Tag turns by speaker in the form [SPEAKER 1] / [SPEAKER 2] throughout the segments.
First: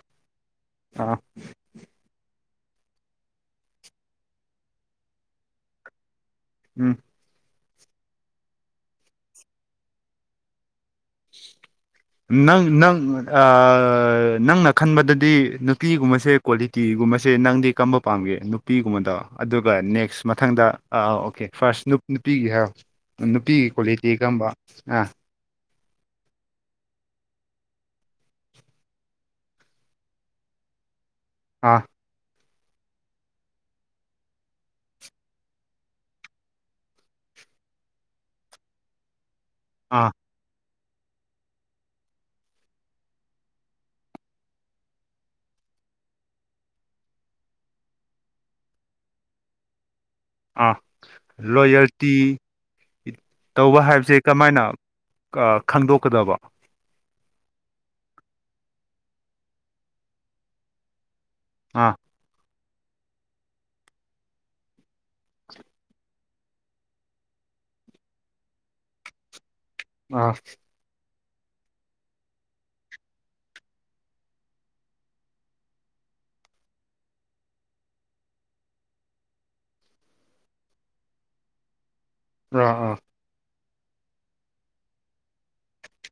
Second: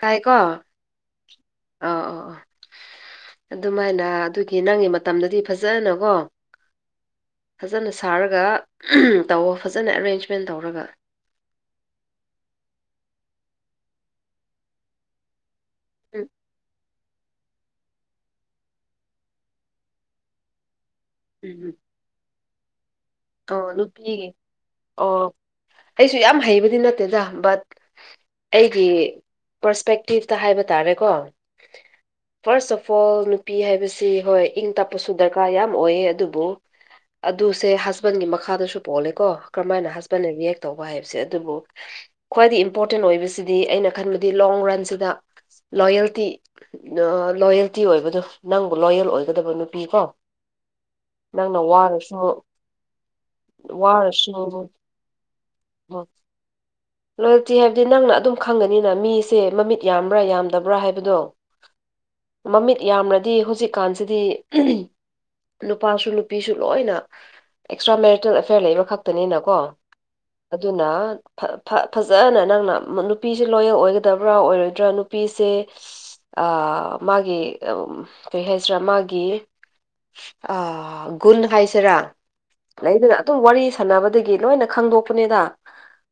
[SPEAKER 1] ꯇꯥꯏꯀꯣ ꯑ
[SPEAKER 2] ꯑꯥ
[SPEAKER 1] ꯑꯣ ꯑꯣ ꯑꯗꯨꯃꯥꯏꯅ ꯑꯗꯨꯒꯤ ꯅꯪꯒꯤ ꯃꯇꯝꯗꯗꯤ ꯐꯖꯅꯀꯣ
[SPEAKER 2] ꯎꯝ
[SPEAKER 1] ꯐꯖꯅ ꯁꯥꯔꯒ ꯇꯧ ꯐꯖꯅ ꯑꯦꯔꯦꯟꯖꯃꯦꯟ ꯇꯧꯔꯒ
[SPEAKER 2] ꯅꯪ ꯅꯪ ꯅꯪꯅ ꯈꯟꯕꯗꯗꯤ
[SPEAKER 1] ꯎꯝ
[SPEAKER 2] ꯄꯤꯒꯨꯝꯕꯁꯦ ꯀ꯭ꯋꯥꯂꯤꯇꯤꯒꯨꯝꯕ ꯁꯁꯦ ꯅꯪꯗꯤ ꯀꯝꯕ ꯄꯥꯝꯒꯦ ꯅꯨꯄꯤꯒꯨꯝꯕꯗꯣ ꯑꯗꯨꯒ ꯅꯦꯛꯁ ꯃꯊꯪꯗ ꯑꯥ ꯑ ꯑꯣꯀꯦ
[SPEAKER 1] ꯎꯝ ꯎꯝ
[SPEAKER 2] ꯐꯥꯔꯁ ꯅꯨꯄꯤꯒꯤ ꯍꯥꯏꯔꯣ
[SPEAKER 1] ꯑꯣ
[SPEAKER 2] ꯅꯨꯄꯤꯒꯤ ꯀ꯭ꯋꯥꯂꯤꯇꯤ
[SPEAKER 1] ꯅꯨꯄꯤꯒꯤ
[SPEAKER 2] ꯀꯔꯝꯕ ꯑꯥ
[SPEAKER 1] ꯑꯣ ꯑꯩꯁꯨ ꯌꯥꯝ ꯍꯩꯕꯗꯤ ꯅꯠꯇꯦꯗ ꯕꯠ ꯑꯩꯒꯤ ꯄꯔꯁꯄꯦꯛꯇꯤꯞꯇ ꯍꯥꯏꯕ ꯇꯥꯔꯦꯀꯣ
[SPEAKER 2] ꯑꯥ
[SPEAKER 1] ꯐꯥꯔꯁ ꯑꯣꯐ ꯑꯣꯜ ꯅꯨꯄꯤ ꯍꯥꯏꯕꯁꯤ ꯍꯣꯏ ꯏꯪ ꯇꯞꯄꯁꯨ ꯗꯔꯀꯥꯔ ꯌꯥꯝ ꯑꯣꯏꯌꯦ ꯑꯗꯨꯕꯨ ꯑꯗꯨꯁꯦ ꯍꯁꯕꯦꯟꯒꯤ ꯃꯈꯥꯗꯁꯨ ꯄꯣꯛꯜꯂꯦꯀꯣ ꯀꯔꯝꯍ ꯍꯥꯏꯅ
[SPEAKER 2] ꯑꯥ
[SPEAKER 1] ꯍꯁꯕꯦꯟꯅ ꯔꯤꯌꯦꯛ ꯇꯧꯕ ꯍꯥꯏꯕꯁꯦ ꯑꯗꯨꯕꯨ ꯈ꯭ꯋꯥꯏꯗ ꯏꯝꯄꯣꯔꯇꯦꯟ ꯑꯣꯏꯕꯁꯤꯗꯤ ꯑꯩꯅ ꯈꯟꯕꯗꯤ ꯂꯣꯡ ꯔꯟꯁꯤꯗ ꯂꯣꯌꯦꯜꯇꯤ ꯂꯣꯌꯦꯜꯇꯤ ꯑꯣꯏꯕꯗꯣ ꯅꯪꯕꯨ ꯂꯣꯌꯦꯜ ꯑꯣꯏꯒꯗꯕ ꯅꯨꯄꯤ ꯀꯣ
[SPEAKER 2] ꯑꯥ
[SPEAKER 1] ꯅꯪꯅ ꯋꯥꯔꯁꯨ
[SPEAKER 2] ꯂꯣꯌꯔꯇꯤ ꯇꯧꯕ ꯍꯥꯏꯕꯁꯦ
[SPEAKER 1] ꯋꯥꯔꯁꯨ
[SPEAKER 2] ꯀꯃꯥꯏꯅ ꯈꯪꯗꯣꯛꯀꯗꯕ
[SPEAKER 1] ꯂꯣꯌꯦꯜꯇꯤ ꯍꯥꯏꯕꯗꯤ ꯅꯪꯅ ꯑꯗꯨꯝ ꯈꯪꯒꯅꯤꯅ ꯃꯤꯁꯦ ꯃꯃꯤꯠ ꯌꯥꯝꯕ꯭ꯔꯥ ꯌꯥꯝꯗꯕ꯭ꯔꯥ ꯍꯥꯏꯕꯗꯣ
[SPEAKER 2] ꯑ
[SPEAKER 1] ꯃꯃꯤꯠ ꯌꯥꯝ꯭ꯔꯗꯤ ꯍꯧꯖꯤꯛꯀꯥꯟꯁꯤꯗꯤ ꯅꯨꯄꯥꯁꯨ ꯅꯨꯄꯤꯁꯨ ꯂꯣꯏꯅ ꯑꯦꯛꯁꯇ꯭ꯔꯥ ꯃꯦꯔꯤꯇꯦꯜ ꯑꯦꯐꯤꯌꯥꯔ ꯂꯩꯕ ꯈꯛꯇꯅꯤꯅ ꯀꯣ
[SPEAKER 2] ꯑꯥ
[SPEAKER 1] ꯑꯗꯨꯅ ꯐ ꯐꯖꯅ ꯅꯪꯅ ꯅꯨꯄꯤꯁꯦ ꯂꯣꯌꯦꯜ ꯑꯣꯏꯒꯗꯕ꯭ꯔꯥ ꯑꯣꯏꯔꯣꯏꯗ꯭ꯔꯥ ꯅꯨꯄꯤꯁꯦ ꯑ ꯃꯥꯒꯤ ꯀꯩ ꯍꯥꯏꯁꯤꯔꯥ ꯃꯥꯒꯤ ꯑ ꯒꯨꯟ ꯍꯥꯏꯥꯏꯁꯤꯔꯥ
[SPEAKER 2] ꯑꯥ ꯑꯥ
[SPEAKER 1] ꯂꯩꯗꯅ ꯑꯗꯨꯝ ꯋꯥꯔꯤ ꯁꯥꯟꯅꯕꯗꯒꯤ ꯂꯣꯏꯅ ꯈꯪꯗꯣꯛꯄꯅꯦꯗ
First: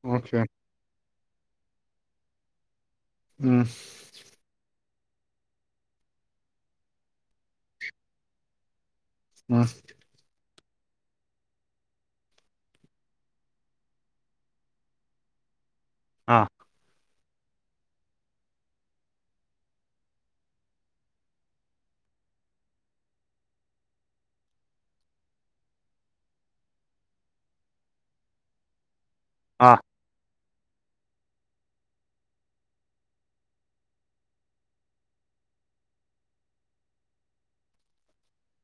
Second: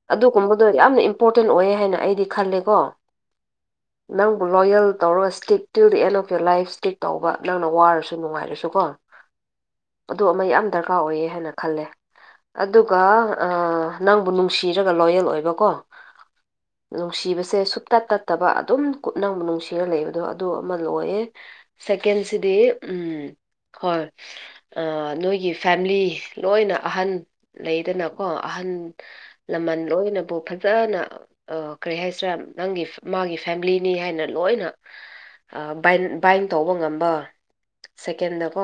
[SPEAKER 2] ꯑꯣꯀꯦ
[SPEAKER 1] ꯑꯗꯨꯒꯨꯝꯕꯗꯣ ꯌꯥꯝꯅ ꯏꯝꯄꯣꯔꯇꯦꯟ ꯑꯣꯏ ꯍꯥꯏꯅ ꯑꯩꯗꯤ ꯈꯜꯂꯦꯀꯣ
[SPEAKER 2] ꯎꯝ
[SPEAKER 1] ꯅꯪꯕꯨ ꯂꯣꯌꯦꯜ ꯇꯧꯔꯒ ꯁ꯭ꯇꯤꯛ ꯇꯤꯜ ꯗꯗꯤ end of your life stick ꯇꯧꯕ ꯅꯪꯅ ꯋꯥꯔꯁꯨ ꯅꯨꯡꯉꯥꯏꯔꯁꯨ ꯀꯣ
[SPEAKER 2] ꯎꯝ
[SPEAKER 1] ꯑꯗꯨ ꯃ ꯌꯥꯝ ꯗꯔꯀꯥꯔ ꯑꯣꯏꯌꯦ ꯍꯥꯏꯅ ꯈꯜꯂꯦ ꯑꯗꯨꯒ ꯅꯪꯕꯨ ꯅꯨꯡꯁꯤ ꯭ꯔꯒ ꯂꯣꯌꯦꯜ ꯑꯣꯏꯕ ꯀꯣ
[SPEAKER 2] ꯑꯥ
[SPEAKER 1] ꯅꯨꯡꯁꯤꯕꯁꯦ ꯁꯨꯞꯇꯠ ꯇꯠꯇꯕ ꯑꯗꯨꯝ ꯀꯠꯅ ꯅꯨꯡꯁꯤꯔ ꯂꯩꯕꯗꯣ ꯑꯗꯨ ꯑꯃ ꯂꯣꯏꯌꯦ ꯀꯦꯟꯁꯤꯗꯤ ꯎꯝ ꯍꯣꯏ ꯅꯣꯏꯒꯤ ꯐꯦꯂꯤ ꯂꯣꯏꯅ ꯑꯍꯟ ꯂꯩꯗꯅꯀꯣ ꯑꯍꯟ ꯑꯍꯟ
[SPEAKER 2] ꯑꯥ
[SPEAKER 1] ꯂꯃꯟ ꯂꯣꯏꯅꯕꯨ ꯐ ꯐꯖꯅ ꯀꯔꯤ ꯍꯥꯏꯁꯤꯔꯥ ꯅꯪꯒꯤ ꯃꯥꯒꯤ ꯐꯦꯃꯤꯂꯤꯅꯤ ꯍꯥꯏꯅ ꯂꯣꯏꯅ ꯕꯥꯏꯟ ꯇꯧꯕ ꯉꯝꯕ ꯁꯦꯀꯦꯟꯗꯀꯣ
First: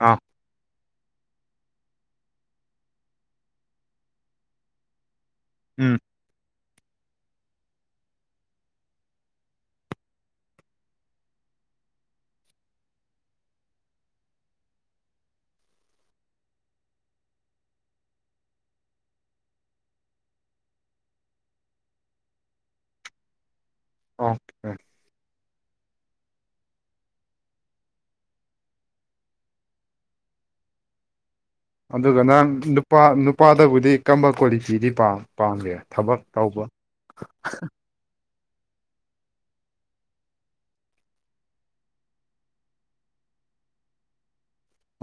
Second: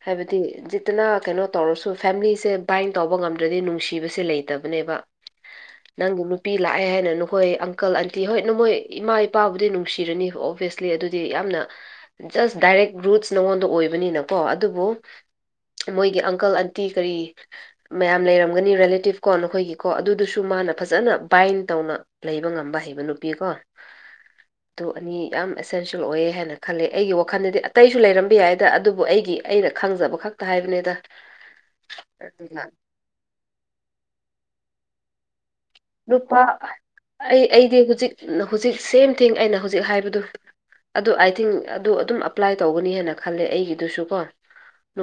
[SPEAKER 2] ꯑꯥ
[SPEAKER 1] ꯍꯥꯏꯕꯗꯤꯠ ꯐꯇꯅ ꯀꯩꯅꯣ ꯇꯧꯔꯁꯨ ꯐꯦꯃꯤꯂꯤꯁꯦ ꯕꯥꯏꯟ ꯇꯧꯕ ꯉꯝꯗ꯭ꯔꯗꯤ ꯅꯨꯡꯁꯤꯕꯁꯦ ꯂꯩꯇꯕꯅꯦꯕ
[SPEAKER 2] ꯎꯝ
[SPEAKER 1] ꯅꯪ ꯅꯨ ꯄꯄꯤ ꯂꯥꯛꯑꯦ ꯍꯥꯏꯅ ꯅꯈꯣꯏ ꯑꯪꯀꯜ ꯑꯟꯇꯤ ꯍꯣꯏ ꯅꯃꯣꯏ ꯏꯃꯥ ꯏꯄꯥꯕꯨꯗꯤ ꯅꯨꯡꯁꯤꯔꯅꯤ ꯑꯣꯕꯤꯌꯁꯂꯤ ꯑꯗꯨꯗꯤ ꯌꯥꯝ ꯌꯥꯝꯅ ꯖꯁ ꯗꯥꯏꯔꯦꯛ ꯔꯨꯠꯁ ꯅꯉꯣꯟꯗ ꯑꯣꯏꯕꯅꯤꯅꯀꯣ ꯑꯗꯨꯕꯨ ꯃꯣꯏꯒꯤ ꯑꯪꯀꯜ ꯑꯟꯇꯤ ꯀꯔꯤ ꯃꯌꯥꯝ ꯂꯩꯔꯝꯒꯅꯤ ꯦꯂꯦꯇꯤꯞ ꯀꯣ ꯅꯈꯣꯏꯒꯤ ꯀꯣ ꯑꯗꯨꯗꯨꯁꯨ ꯃꯥꯅ ꯐꯖꯅ ꯕꯥꯏꯟ ꯇꯧꯅ ꯂꯩꯕ ꯉꯝꯕ ꯍꯩꯕ ꯅꯨꯄꯤ ꯀꯣ
[SPEAKER 2] ꯑꯣꯀꯦ
[SPEAKER 1] ꯑꯗꯨ ꯑꯅꯤ ꯌꯥꯝ ꯑꯦꯁꯦꯟꯁꯤꯌꯦꯜ ꯑꯣꯏꯌꯦ ꯍꯥꯏꯅ ꯈꯜꯂꯦ ꯑꯩꯒꯤ ꯋꯥꯈꯜꯗꯗꯤ ꯑꯇꯩꯁꯨ ꯂꯩꯔꯝꯕ ꯌꯥꯏꯗ ꯑꯗꯨꯕꯨ ꯑꯩꯒꯤ ꯑꯩꯅ ꯈꯪꯖꯕ ꯈꯛꯇ ꯍꯥꯏ ꯐꯅꯦꯗ
[SPEAKER 2] ꯑꯗꯨꯒ ꯅꯪ ꯅꯨꯄꯥ ꯅꯨꯄꯥꯗꯕꯨꯗꯤ ꯀꯝꯕ ꯀ꯭ꯋꯥꯂꯤꯇꯤꯗꯤ ꯄꯥꯝꯃꯤ ꯄꯥꯝꯗꯦ ꯊꯕꯛ ꯇꯧꯕ
[SPEAKER 1] ꯅꯨꯄꯥ ꯑꯩ ꯑꯩꯗꯤ ꯍꯧꯖꯤꯛ ꯍꯧꯖꯤꯛ ꯁꯦꯝ ꯊꯤꯡ ꯑꯩꯅ ꯍꯧꯖꯤꯛ ꯍꯥꯏꯕꯗꯨ ꯑꯗꯨ ꯑꯥꯏ ꯊꯤꯡ ꯑꯗꯨ ꯑꯗꯨꯝ ꯑꯦꯄ꯭ꯂꯥꯏ ꯇꯧꯒꯅꯤ ꯍꯥꯏꯅ ꯈꯜꯂꯦ ꯑꯩꯒꯤꯗꯨꯁꯨ ꯀꯣ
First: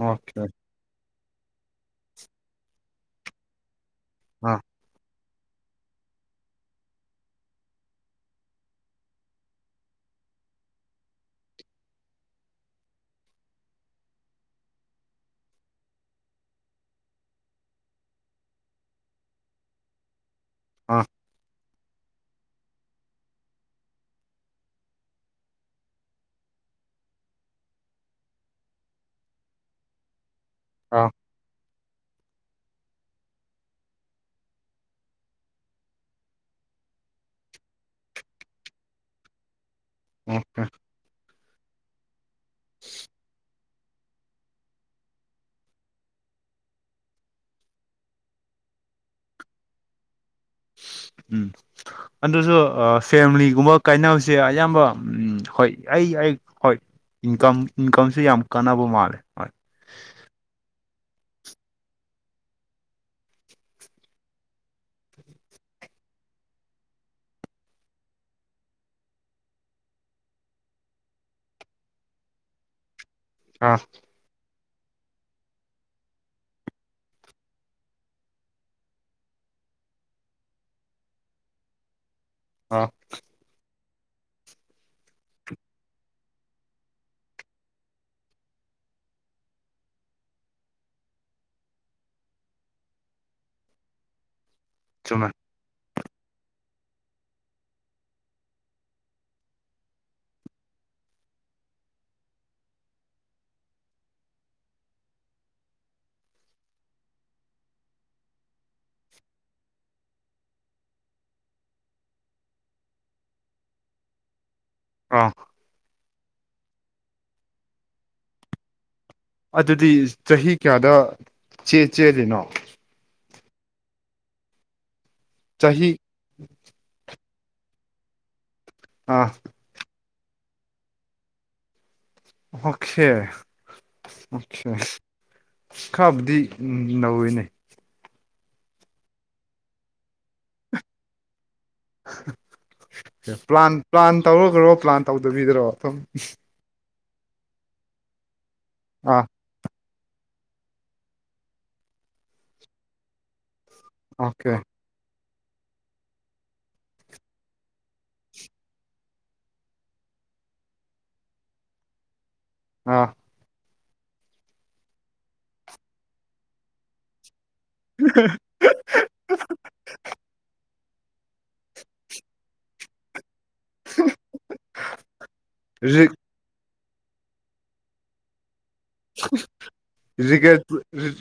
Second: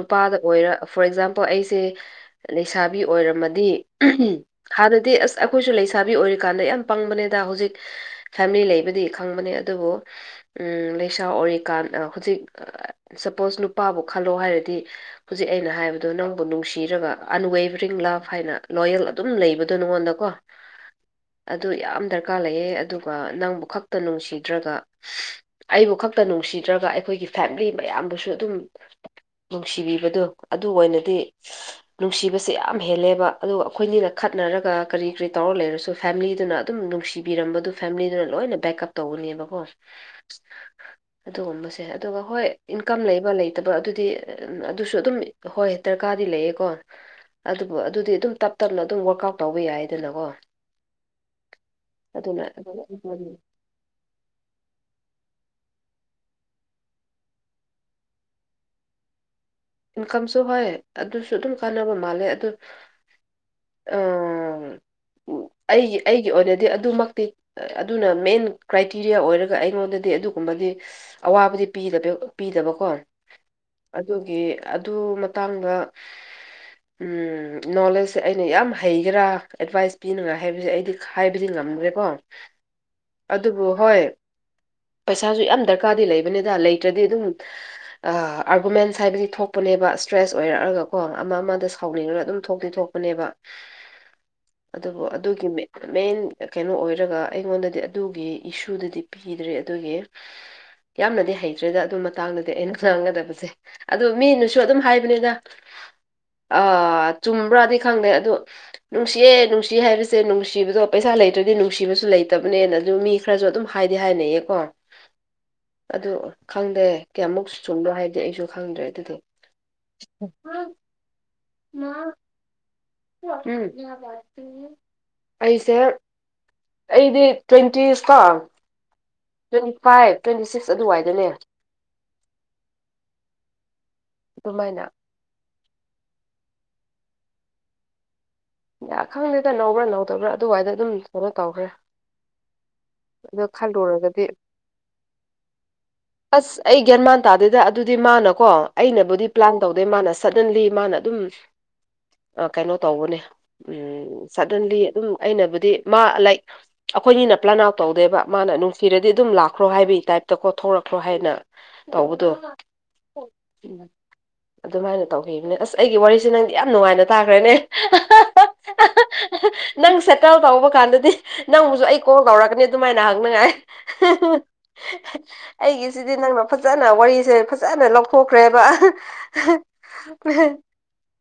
[SPEAKER 2] ꯑꯣꯀꯦ
[SPEAKER 1] ꯑꯣꯏꯔ ꯐꯣꯔ ꯑꯦꯛꯖꯥꯝꯄꯜ ꯑꯩꯁꯦ ꯂꯩꯁꯥꯕꯤ ꯑꯣꯏꯔꯝꯃꯗꯤ
[SPEAKER 2] ꯑꯥ
[SPEAKER 1] ꯈꯥꯗꯗꯤ ꯑꯩꯈꯣꯏꯁꯨ ꯂꯩꯁꯥꯕꯤ ꯑꯣꯏꯔꯤꯀꯥꯟꯗ ꯌꯥꯝ ꯄꯪꯕꯅꯦꯗ ꯍꯧꯖꯤꯛ ꯐꯦꯃꯤꯂꯤ ꯂꯩꯕꯗꯤ ꯈꯪꯕꯅꯦ ꯑꯗꯨꯕꯨ ꯎꯝ ꯂꯩꯁꯥ ꯑꯣꯏꯔꯤꯀꯥꯟ ꯍꯧꯖꯤꯛ ꯁꯄꯣꯁ ꯅꯨꯄꯥꯕꯨ ꯈꯜꯂꯣ ꯍꯥꯏꯔꯗꯤ ꯍꯧꯖꯤꯛ ꯑꯩꯅ ꯍꯥꯏꯕꯗꯣ ꯅꯪꯕꯨ ꯅꯨꯡꯁꯤꯔꯒ ꯑꯟꯋꯦꯕꯔꯤꯡ ꯂꯞ ꯍꯥꯏꯅ ꯂꯣꯌꯦꯜ ꯑꯗꯨꯝ ꯂꯩꯕꯗꯣ ꯅꯉꯣꯟꯗ
[SPEAKER 2] ꯑ
[SPEAKER 1] ꯑꯗꯨ ꯌꯥꯝ ꯗꯔꯀꯥꯔ ꯂꯩꯌꯦ ꯑꯗꯨꯒ ꯅꯪꯕꯨ ꯈꯛꯇ ꯅꯨꯡꯁꯤꯗ꯭ꯔꯒ ꯑꯩꯕꯨ ꯈꯛꯇ ꯅꯨꯡꯁꯤ ꯅꯨꯡꯁꯤꯗ꯭ꯔꯒ ꯑꯩꯈꯣꯏꯒꯤ ꯐꯦꯃꯤꯂꯤ ꯃꯌꯥꯝꯕꯨꯁꯨ ꯑꯗꯨꯝ ꯅꯨꯡꯁꯤꯕꯤꯕꯗꯣ ꯑꯗꯨ
[SPEAKER 2] ꯑꯥ
[SPEAKER 1] ꯑꯣꯏꯅꯗꯤ ꯅꯨꯡꯁꯤꯕꯁꯦ ꯌꯥꯝ ꯍꯦꯜꯂꯦꯕ ꯑꯗꯨ ꯑꯩꯈꯣꯏꯅꯤꯅ ꯈꯠꯅꯔꯒ ꯀꯔꯤ ꯀꯔꯤ ꯇꯧꯔ ꯂꯩꯔꯁꯨ ꯐꯦꯃꯤꯂꯤꯗꯨꯅ ꯑꯗꯨꯝ ꯅꯨꯡꯁꯤꯕꯤꯔꯝꯕꯗꯨ ꯐꯦꯃꯤꯂꯤꯗꯨꯅ ꯂꯣꯏꯅ ꯕꯦꯛꯑꯞ ꯇꯧꯒꯅꯦꯕꯀꯣ
[SPEAKER 2] ꯑꯣꯀꯦ
[SPEAKER 1] ꯑꯗꯨꯒꯨꯝꯕꯁꯦ ꯑꯗꯨꯒ ꯍꯣꯏ ꯏꯟꯀꯝ ꯂꯩꯕ ꯂꯩ ꯅꯠꯇꯕ ꯑꯗꯨꯗꯤ ꯑꯗꯨꯁꯨ ꯑꯗꯨꯝ ꯍꯣꯏ ꯗꯔꯀꯥꯔꯗꯤ ꯂꯩꯌꯦꯀꯣ ꯑꯗꯨꯕꯨ ꯑꯗꯨꯗꯤ ꯑꯗꯨꯝ ꯇꯞ ꯇꯞꯅ ꯑꯗꯨꯝ ꯋꯥꯔꯛ ꯑꯥꯎꯠ ꯇꯧꯕ ꯌꯥꯏꯗꯅꯀꯣ
[SPEAKER 2] ꯎꯝ
[SPEAKER 1] ꯑꯗꯨꯅ
[SPEAKER 2] ꯑꯗꯨꯁꯨ ꯐꯦꯃꯤꯂꯤꯒꯨꯝꯕ ꯀꯥꯏꯅꯕꯁꯦ ꯑꯌꯥꯝꯕ ꯍꯣꯏ ꯑꯩ ꯑꯩ ꯍꯣꯏ ꯏꯟꯀꯝ ꯏꯟꯀꯝꯁꯦ ꯌꯥꯝ ꯀꯥꯟꯅꯕ ꯃꯥꯜꯂꯦ ꯍꯣꯏ
[SPEAKER 1] ꯏꯟꯀꯝꯁꯨ ꯍꯣꯏ ꯑꯗꯨꯁꯨ ꯑꯗꯨꯝ ꯀꯥꯟꯅꯕ ꯃꯥꯜꯂꯦ ꯑꯗꯨ ꯑꯝ ꯑꯩꯒꯤ ꯑꯩꯒꯤ ꯑꯣꯏꯅꯗꯤ ꯑꯗꯨꯃꯛꯇꯤ ꯑꯗꯨꯅ ꯃꯦꯟ ꯀ꯭ꯔꯥꯏꯇꯦꯔꯤꯌꯥ ꯑꯣꯏꯔꯒ ꯑꯩꯉꯣꯟꯗꯗꯤ ꯑꯗꯨ ꯑꯗꯨꯒꯨꯝꯕꯗꯤ ꯑꯋꯥꯕꯗꯤꯤ ꯄꯤꯗꯕꯀꯣ
[SPEAKER 2] ꯑꯥ
[SPEAKER 1] ꯑꯗꯨꯒꯤ ꯑꯗꯨ ꯃꯇꯥꯡꯗ ꯅꯣꯂꯦꯖꯁꯦ ꯑꯩꯅ ꯌꯥꯝ ꯍꯩꯒꯦꯔꯥ ꯑꯦꯗꯚꯥꯏꯁ ꯄꯤꯅꯤꯡꯉꯥꯏ ꯍꯥꯏꯕꯁꯦ ꯑꯩꯗꯤ ꯍꯥꯏꯕꯗꯤ ꯉꯥꯏ ꯅꯗ꯭ꯔꯦꯀꯣ
[SPEAKER 2] ꯑꯥ
[SPEAKER 1] ꯑꯗꯨꯕꯨ ꯍꯣꯏ ꯄꯩꯁꯥꯁꯨ ꯌꯥꯝ ꯗꯔꯀꯥꯔꯗꯤ ꯂꯩꯕꯅꯤꯗ ꯂꯩꯇ꯭ꯔꯗꯤ ꯑꯗꯨꯝ ꯑꯥꯔꯒꯨꯃꯦꯟꯁ ꯍꯥꯏꯕꯗꯤ ꯊꯣꯛ ꯊꯣꯛꯄꯅꯦꯕ ꯏꯁꯇ꯭ꯔꯦꯁ ꯑꯣꯏꯔꯛꯑꯒ ꯀꯣ ꯑꯃ ꯑꯃꯗ ꯁꯥꯎꯅꯤꯡꯉꯒ ꯑꯗꯨꯝ ꯊꯣꯛꯇꯤ ꯊꯣꯛꯄꯅꯦꯕ
[SPEAKER 2] [unintelligible]
[SPEAKER 1] ꯑꯗꯨꯕꯨ
[SPEAKER 2] ꯆꯨꯝꯃꯦ
[SPEAKER 1] ꯑꯗꯨꯒꯤ ꯃꯤꯠ ꯃꯦꯟ ꯀꯩꯅꯣ ꯑꯣꯏꯔꯒ ꯑꯩꯉꯣꯟꯗꯗꯤ ꯑꯗꯨꯒꯤ ꯏꯁꯨꯗꯗꯤ ꯄꯤꯗ꯭ꯔꯦ ꯑꯗꯨꯒꯤ ꯌꯥꯝꯅꯗꯤ ꯍꯩꯇ꯭ꯔꯦꯗ ꯑꯗꯨ ꯃꯇꯥꯡꯗꯗꯤ ꯑꯩꯅ ꯈꯪꯒꯗꯕꯁꯦ ꯑꯣ ꯃꯤꯅ ꯁ ꯑꯗꯨꯝ ꯍꯥꯏꯕꯅꯤꯅ ꯑ ꯆꯨꯝꯕ꯭ꯔꯥꯗꯤ ꯈꯪꯗꯦ ꯑꯗꯨꯗꯣ ꯅꯨꯡꯁꯤꯌꯦ ꯅꯨꯡꯁꯤ ꯍꯥꯏꯕꯁꯦ ꯅꯨꯡꯁꯤꯕꯗꯣ ꯄꯩꯁꯥ ꯆꯥ ꯂꯩꯇ꯭ꯔꯗꯤ ꯅꯨꯡꯁꯤꯕꯁꯨ ꯂꯩꯇꯕꯅꯦꯅ ꯑꯗꯨ ꯃꯤ ꯈꯔꯁꯨ ꯑꯗꯨꯝ ꯍꯥꯏꯗꯤ ꯍꯥꯏꯅꯩꯌꯦ ꯀꯣ
[SPEAKER 2] ꯑꯥ
[SPEAKER 1] ꯑꯗꯨ ꯈꯪꯗꯦ ꯀꯌꯥꯃꯨꯛ ꯆꯨꯝꯕꯣ ꯍꯥꯏꯕꯗꯤ ꯑꯩꯁꯨ ꯈꯪꯗ꯭ꯔꯦ ꯑꯗꯨꯗꯤ
[SPEAKER 2] ꯑꯗꯨꯗꯤ ꯆꯍꯤ ꯀꯌꯥꯗ ꯆꯦ ꯆꯦꯜꯂꯤꯅꯣ
[SPEAKER 1] ꯎꯝ ꯑꯩꯁꯦ
[SPEAKER 2] ꯆꯍꯤ
[SPEAKER 1] ꯑꯩꯗꯤ ꯇ꯭ꯋꯦꯟꯇꯤ ꯏꯁꯇꯥ
[SPEAKER 2] ꯑꯥ
[SPEAKER 1] ꯇ꯭ꯋꯦꯟꯇꯤ ꯐꯥꯏꯚ ꯇ꯭ꯋꯦꯟꯇꯤ ꯁꯤꯛꯁ ꯑꯗꯨꯋꯥꯏꯗꯅꯦ
[SPEAKER 2] ꯑꯣꯁꯦ ꯑꯣꯦ
[SPEAKER 1] ꯑꯗꯨꯃꯥꯏꯅ
[SPEAKER 2] ꯈꯥꯕꯗꯤ ꯎꯝ ꯅꯧꯋꯤꯅꯦ
[SPEAKER 1] ꯌꯥ ꯈꯪꯗꯦꯗ ꯅꯧꯕ꯭ꯔꯥ ꯅꯧꯗꯕ꯭ꯔꯥ ꯑꯗꯨꯋꯥꯏꯗ ꯑꯗꯨꯝ ꯀꯩꯅꯣ ꯇꯧꯈ꯭ꯔꯦ ꯑꯗꯣ
[SPEAKER 2] [unintelligible] ꯄ꯭ꯂꯥꯟ ꯄ꯭ꯂꯥꯟ
[SPEAKER 1] ꯈꯜꯂꯨꯔꯒꯗꯤ
[SPEAKER 2] ꯇꯧꯔꯈ꯭ꯔꯣ ꯄ꯭ꯂꯥꯟ ꯇꯧꯗꯕꯤꯗꯔꯣꯝ
[SPEAKER 1] ꯇꯥꯗꯗ ꯑꯗꯨꯗꯤ ꯃꯥꯅꯀꯣ
[SPEAKER 2] ꯑꯥ
[SPEAKER 1] ꯑꯩꯅꯕꯨꯗꯤ ꯄ꯭ꯂꯥꯟ ꯇꯧ ꯑꯗꯩ ꯃꯥꯅ ꯁꯗꯟꯂꯤ ꯃꯥꯅ ꯑꯗꯨꯝ ꯀꯩꯅꯣ ꯇꯧꯕꯅꯦ ꯎꯝ
[SPEAKER 2] ꯑꯣꯀꯦ
[SPEAKER 1] ꯁꯗꯟꯂꯤ ꯑꯗꯨꯝ ꯑꯩꯅꯕꯨꯗꯤ ꯃꯥ ꯂꯥꯏꯛ ꯑꯩꯈꯣꯏꯅꯤꯅ ꯄ꯭ꯂꯅꯥꯎ ꯇꯧꯗꯦꯕ ꯃꯥꯅ ꯅꯨꯡꯁꯤꯔꯗꯤ ꯑꯗꯨꯝ ꯂꯥꯛꯈ꯭ꯔꯣ ꯍꯥꯏꯕꯤꯒꯤ ꯇꯥꯏꯞꯇꯀꯣꯊꯣꯔꯛꯈ꯭ꯔꯣ ꯍꯥꯏꯅ ꯇꯧꯕꯗꯣ
[SPEAKER 2] ꯑꯥ
[SPEAKER 1] ꯎꯝ ꯑꯗꯨꯃꯥꯏꯅ ꯇꯧꯈꯤꯕꯅꯦ ꯑꯁ ꯑꯩꯒꯤ ꯋꯥꯔꯤꯁꯦ ꯅꯪꯗꯤ ꯌꯥꯝ ꯅꯨꯡꯉꯥꯏꯅ ꯇꯥꯈ꯭ꯔꯦꯅꯦ ꯅꯪ ꯁꯦꯇꯜ ꯇꯧꯕ ꯀꯥꯟꯗꯗꯤ ꯅꯪꯕꯨꯁꯨ ꯑꯩ ꯀꯣꯜ ꯀꯧꯔꯛꯀꯅꯤ ꯑꯗꯨꯃꯥꯏꯅ ꯍꯪꯅꯉꯥꯏ
[SPEAKER 2] ꯔꯤꯛ
[SPEAKER 1] ꯑꯩꯒꯤꯁꯤꯗꯤ ꯅꯪꯅ ꯐꯖ ꯐꯖꯅ ꯋꯥꯔꯤꯁꯦ ꯐꯖꯅ ꯂꯧꯊꯣꯛꯈ꯭ꯔꯦꯕ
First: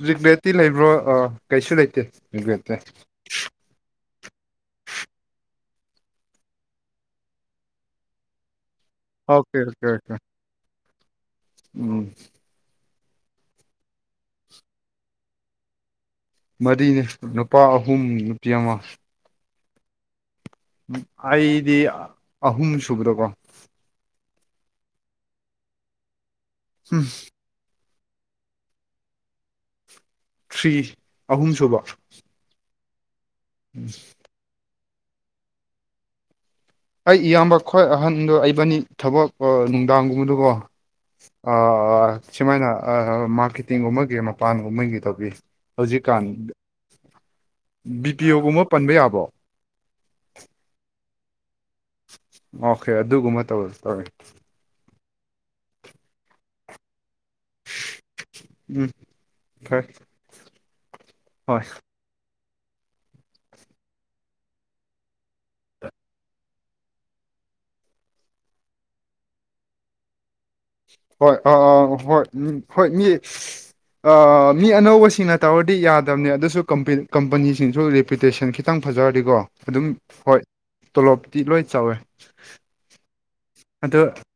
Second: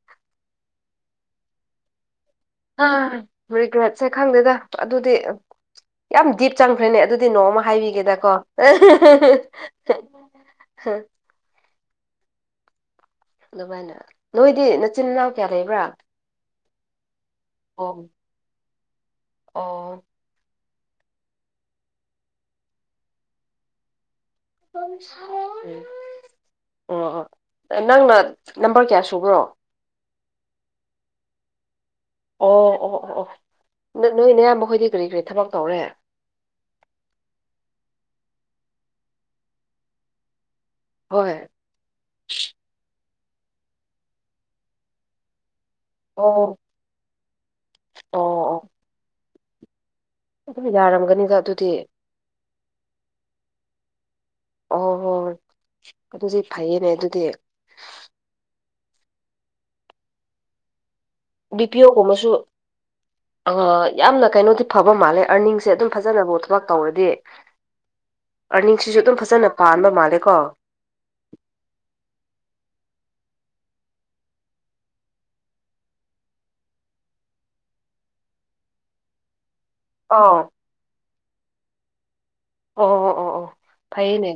[SPEAKER 2] ꯔꯤꯒꯦꯠꯇꯤ ꯂꯩꯕ꯭ꯔꯣ ꯑꯥ ꯀꯩꯁꯨ ꯂꯩꯇꯦ ꯔꯤꯒ꯭ꯔꯦꯠꯇꯤ
[SPEAKER 1] ꯑ ꯔꯤꯒ꯭ꯔꯦꯠꯁꯦ ꯈꯪꯗꯦꯗ ꯑꯗꯨꯗꯤ ꯌꯥꯝ ꯗꯤꯞ ꯆꯪꯈ꯭ꯔꯦꯅꯦ ꯑꯗꯨꯗꯤ ꯅꯣꯡꯃ ꯍꯥꯏꯕꯤꯒꯦꯗꯀꯣ
[SPEAKER 2] okay okay okay
[SPEAKER 1] hmm
[SPEAKER 2] um
[SPEAKER 1] ꯑꯗꯨꯃꯥꯏꯅ ꯅꯣꯏꯗꯤ ꯅꯆꯤꯟ ꯏꯅꯥꯎ ꯀꯌꯥ ꯂꯩꯕ꯭ꯔꯥ
[SPEAKER 2] ꯃꯔꯤꯅꯦ ꯅꯨꯄꯥ
[SPEAKER 1] ꯑꯣ
[SPEAKER 2] ꯑꯍꯨꯝ ꯅꯨꯄꯤ ꯑꯃ
[SPEAKER 1] ꯑꯣ
[SPEAKER 2] ꯑꯩꯗꯤ ꯑꯍꯨꯝ ꯁꯨꯕꯗꯀꯣ
[SPEAKER 1] [inaudible]
[SPEAKER 2] ꯍꯝ
[SPEAKER 1] ꯑꯣ ꯅꯪꯅ ꯅꯝꯕꯔ ꯀꯌꯥ ꯁꯨꯕ꯭ꯔꯣ
[SPEAKER 2] ꯊ꯭ꯔꯤ ꯑꯍꯨꯝꯁꯨꯨꯕ
[SPEAKER 1] ꯑꯣ ꯑꯣ ꯑꯣ ꯑꯣ ꯅꯣꯏꯅꯌꯥꯝꯕꯣꯏꯗꯤ ꯀꯔꯤ ꯀꯔꯤ ꯊꯕꯛ ꯇꯧꯔꯦ
[SPEAKER 2] ꯑꯩ ꯏꯌꯥꯝꯕ ꯈ꯭ꯣꯏ ꯑꯍꯟꯗꯣ ꯑꯩꯕꯥꯅꯤ ꯊꯕꯛ ꯅꯨꯡꯗꯥꯡꯒꯨꯝꯕꯗꯀꯣ
[SPEAKER 1] ꯍꯣꯏ
[SPEAKER 2] ꯁꯨꯃꯥꯏꯅ ꯃꯥꯔꯀꯦꯇꯤꯡꯒꯨꯝꯕꯒꯤ ꯃꯄꯥꯟꯒꯨꯝꯕꯒꯤ ꯇꯧꯕꯤ ꯍꯧꯖꯤꯛꯀꯥꯟ
[SPEAKER 1] ꯑꯣ
[SPEAKER 2] ꯕꯤ ꯄꯤ
[SPEAKER 1] ꯑꯣ ꯑꯣ
[SPEAKER 2] ꯑꯣꯒꯨꯝꯕ ꯄꯟꯕ ꯌꯥꯕꯣ
[SPEAKER 1] ꯑꯗꯨꯝ ꯌꯥꯔꯝꯒꯅꯤꯗ ꯑꯗꯨꯗꯤ
[SPEAKER 2] ꯑꯣꯀꯦ ꯑꯗꯨꯒꯨꯝꯕ ꯇꯧ ꯇꯧꯋꯤ
[SPEAKER 1] ꯑꯣ ꯍꯣ ꯑꯗꯨꯗꯤ ꯐꯩꯌꯦꯅꯦ ꯑꯗꯨꯗꯤ
[SPEAKER 2] ꯎꯝ ꯐꯔ
[SPEAKER 1] ꯕꯤ ꯄꯤ ꯑꯣꯒꯨꯝꯕꯁꯨ
[SPEAKER 2] [inaudible]
[SPEAKER 1] ꯌꯥꯝꯅ ꯀꯩꯅꯣꯗꯤ ꯐꯕ ꯃꯥꯜꯂꯦ ꯑꯔꯅꯤꯡꯁꯦ ꯑꯗꯨꯝ ꯐꯖꯅꯕꯨ ꯊꯕꯛ ꯇꯧꯔꯗꯤ ꯑꯥꯔꯅꯤꯡꯁꯤꯁꯨ ꯑꯗꯨꯝ ꯐꯖꯅ ꯄꯥꯟꯕ ꯃꯥꯜꯂꯦ ꯀꯣ
[SPEAKER 2] ꯍꯣꯏ ꯑ ꯑ ꯍꯣꯏ ꯎ ꯍꯣꯏ ꯃꯤ ꯃꯤ ꯑꯅꯧꯕꯁꯤꯡꯅ ꯇꯧꯔꯗꯤ ꯌꯥꯗꯕꯅꯦ ꯑꯗꯨꯁꯨ ꯀꯝꯄꯅꯤꯁꯤꯡꯁꯨ ꯔꯤꯄꯨꯇꯦꯁꯟ ꯈꯤꯇꯪ ꯐꯖꯔꯗꯤꯀꯣ ꯑꯗꯨꯝ
[SPEAKER 1] ꯑꯥꯎ
[SPEAKER 2] ꯍꯣꯏ ꯇꯣꯂꯣꯞꯇꯤ ꯂꯣꯏ ꯆꯥꯎꯋꯦ
[SPEAKER 1] ꯑꯣ ꯑꯣ ꯑꯣ ꯑꯣ
[SPEAKER 2] ꯑꯗꯣ
[SPEAKER 1] ꯀꯩꯅꯦ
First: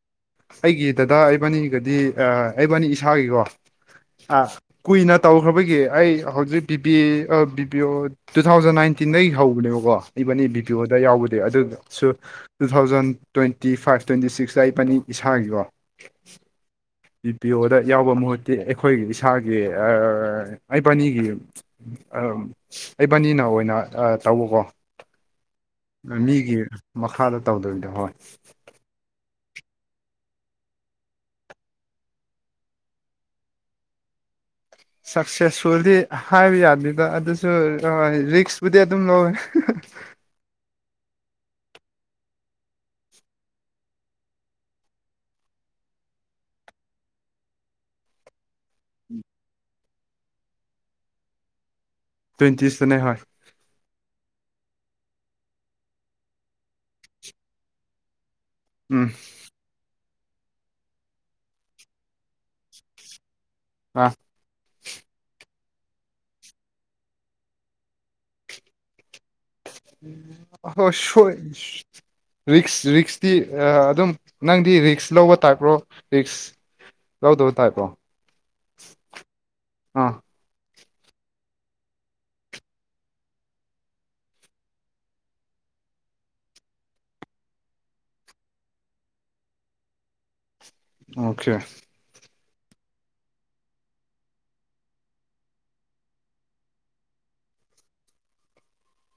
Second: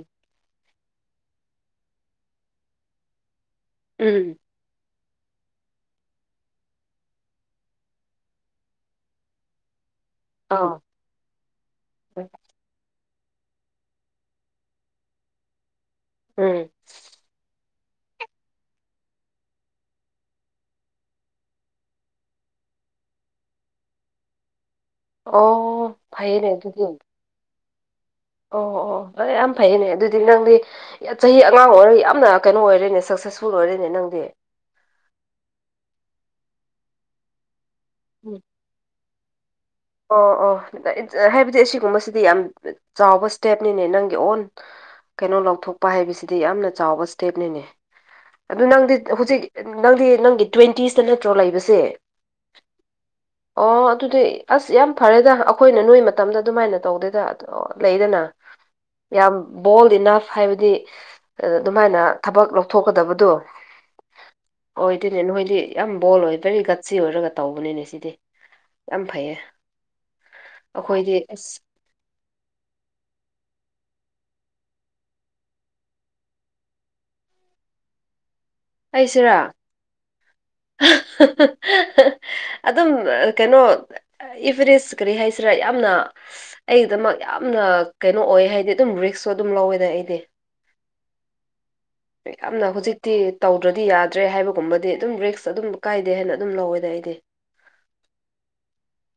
[SPEAKER 2] ꯑꯩꯒꯤ ꯗꯗꯥ ꯑꯩꯕꯥꯅꯤꯒꯗꯤ ꯑꯩꯕꯥꯅꯤ ꯏꯁꯥꯒꯤꯀꯣ
[SPEAKER 1] ꯎꯝ
[SPEAKER 2] ꯑꯥ ꯀꯨꯏꯅ ꯇꯧꯈ꯭ꯔꯕꯒꯤ ꯑꯩ ꯍꯧꯖꯤꯛ B P A B P O two thousand ꯅꯥꯏꯟꯇꯤꯟꯗꯒꯤ ꯍꯧꯕꯅꯦꯕꯀꯣ ꯏꯕꯅꯤ ꯕꯤ ꯄꯤ
[SPEAKER 1] ꯑꯥ
[SPEAKER 2] ꯑꯣꯗ ꯌꯥꯎꯕꯗꯤ ꯑꯗꯨꯁꯨ two thousand twenty five twenty ꯁꯤꯛꯁꯇ ꯏꯄꯅꯤ ꯏꯁꯥꯒꯤꯀꯣ
[SPEAKER 1] ꯎꯝ
[SPEAKER 2] ꯕꯤ ꯄꯤ ꯑꯣꯗ ꯌꯥꯎꯕ ꯃꯍꯨꯠꯇꯤ ꯑꯩꯈꯣꯏꯒꯤ ꯏꯁꯥꯒꯤ ꯏꯕꯥꯅꯤꯒꯤ ꯑꯩꯕꯥꯅꯤꯅ ꯑꯣꯏꯅ ꯇꯧꯕꯀꯣ
[SPEAKER 1] ꯑꯣ ꯐꯩꯌꯦꯅꯦ
[SPEAKER 2] ꯃꯤꯒꯤ
[SPEAKER 1] ꯑꯗꯨꯗꯤ
[SPEAKER 2] ꯃꯈꯥꯗ ꯇꯧꯗꯣꯏꯗꯣ ꯍꯣꯏ
[SPEAKER 1] ꯐꯩꯅꯦ ꯑꯗꯨꯗꯤ ꯅꯪꯗꯤ ꯆꯍꯤ ꯑꯉꯥꯡ ꯑꯣꯏꯔꯒ ꯌꯥꯝꯅ ꯀꯩꯅꯣ ꯑꯣꯏꯔꯦꯅꯦ ꯁꯛꯁꯦꯁꯐꯨꯜ ꯑꯣꯏꯔꯦꯅꯦ ꯅꯪꯗꯤ
[SPEAKER 2] ꯁꯛꯁꯦꯁ ꯐꯗꯤ ꯍꯥꯏꯕ ꯌꯥꯗꯗ ꯑꯗꯨꯁꯨ
[SPEAKER 1] ꯎꯝ
[SPEAKER 2] ꯔꯤꯛꯁꯄꯨꯗꯤ ꯑꯗꯨꯝ ꯂꯧꯋꯦ
[SPEAKER 1] ꯑꯣ ꯑꯣ ꯍꯥꯏꯕꯗꯤ ꯑꯁꯤꯒꯨꯝꯕꯁꯤꯗꯤ ꯌꯥꯝ ꯆꯥꯎꯕ ꯏꯁꯇꯦꯞꯅꯤꯅꯦ ꯅꯪꯒꯤ ꯑꯣꯟ ꯀꯩꯅꯣ ꯂꯧꯊꯣꯛꯄ ꯍꯥꯏꯕꯁꯤꯗꯤ ꯌꯥꯝꯅ ꯆꯥꯎꯕ ꯏꯁꯇꯦꯞꯅꯤꯅꯦ ꯑꯗꯨ ꯅꯪꯗꯤ ꯍꯧꯖꯤꯛ ꯅꯪꯗꯤ ꯅꯪꯒꯤ ꯇ꯭ꯋꯦꯟꯇꯤꯁꯇ ꯅꯠꯇ꯭ꯔꯣ ꯂꯩꯕꯁꯦ
[SPEAKER 2] ꯇ꯭ꯋꯦꯟꯇꯤꯤꯁꯇꯅꯦ ꯍꯣꯏ
[SPEAKER 1] ꯑꯣ ꯑꯗꯨꯗꯤ ꯑꯁ ꯌꯥꯝ ꯐꯔꯦꯗ ꯑꯩꯈꯣꯏꯅ ꯅꯣꯏ ꯃꯇꯝꯗ ꯑꯗꯨꯃꯥꯏꯅ ꯇꯧꯗꯦꯗ ꯑꯗ ꯂꯩꯗꯅ
[SPEAKER 2] ꯎꯝ
[SPEAKER 1] ꯌꯥꯝ ꯣꯜ ꯏꯅ ꯍꯥꯏꯕꯗꯤ ꯑꯗꯨꯃꯥꯏꯅ ꯊꯕꯛ ꯂꯧꯊꯣꯛꯀꯗꯕꯗꯣ
[SPEAKER 2] ꯑ
[SPEAKER 1] ꯍꯣꯏ ꯏ ꯑꯗꯨꯅꯦ ꯅꯣꯏꯗꯤ ꯌꯥꯝ ꯕꯣꯜ ꯑꯣꯏ ꯕꯦꯔꯤ ꯒꯠꯁꯤ ꯑꯣꯏꯔꯒ ꯇꯧꯕꯅꯤꯅꯦ ꯁꯤꯗꯤ ꯌꯥꯝ ꯐꯩꯌꯦ
[SPEAKER 2] ꯑꯣꯏ
[SPEAKER 1] ꯑꯩꯈꯣꯏꯗꯤ
[SPEAKER 2] ꯁꯣꯏ
[SPEAKER 1] ꯑꯁ
[SPEAKER 2] ꯔꯤꯛꯁ ꯔꯤꯛꯁꯇꯤ ꯑꯗꯨꯝ ꯅꯪꯗꯤ ꯔꯤꯛꯁ ꯂꯧꯕ ꯇꯥꯏꯞ꯭ꯔꯣ ꯔꯤꯛꯁ ꯂꯧꯗꯕ ꯇꯥꯏꯄ꯭ꯔꯣ
[SPEAKER 1] ꯑꯩꯁꯤꯔꯥ ꯑꯗꯨꯝ ꯀꯩꯅꯣ ꯏꯐꯔꯤꯦꯁ ꯀꯔꯤ ꯍꯥꯏꯁꯤꯔꯥ ꯌꯥꯝꯅ ꯑꯩꯒꯤꯗꯃꯛ ꯌꯥꯝꯅ ꯀꯩꯅꯣ ꯑꯣꯏ ꯍꯥꯏꯗꯤ ꯑꯗꯨꯝ ꯔꯤꯛꯁ ꯁꯨ ꯑꯗꯨꯝ ꯂꯧꯋꯦꯗ ꯑꯩꯗꯤ
[SPEAKER 2] ꯑꯣꯀꯦ
[SPEAKER 1] ꯌꯥꯝꯅ ꯍꯧꯖꯤꯛꯇꯤ ꯇꯧꯗ꯭ꯔꯗꯤ ꯌꯥꯗ꯭ꯔꯦ ꯍꯥꯏꯕꯒꯨꯝꯕꯗꯤ ꯑꯗꯨꯝ ꯔꯤꯛꯁ ꯑꯗꯨꯝ ꯀꯥꯏꯗꯦ ꯍꯥꯏꯅ ꯑꯗꯨꯝ ꯂꯧꯋꯦꯗ ꯑꯩꯗꯤ
[SPEAKER 2] [inaudible]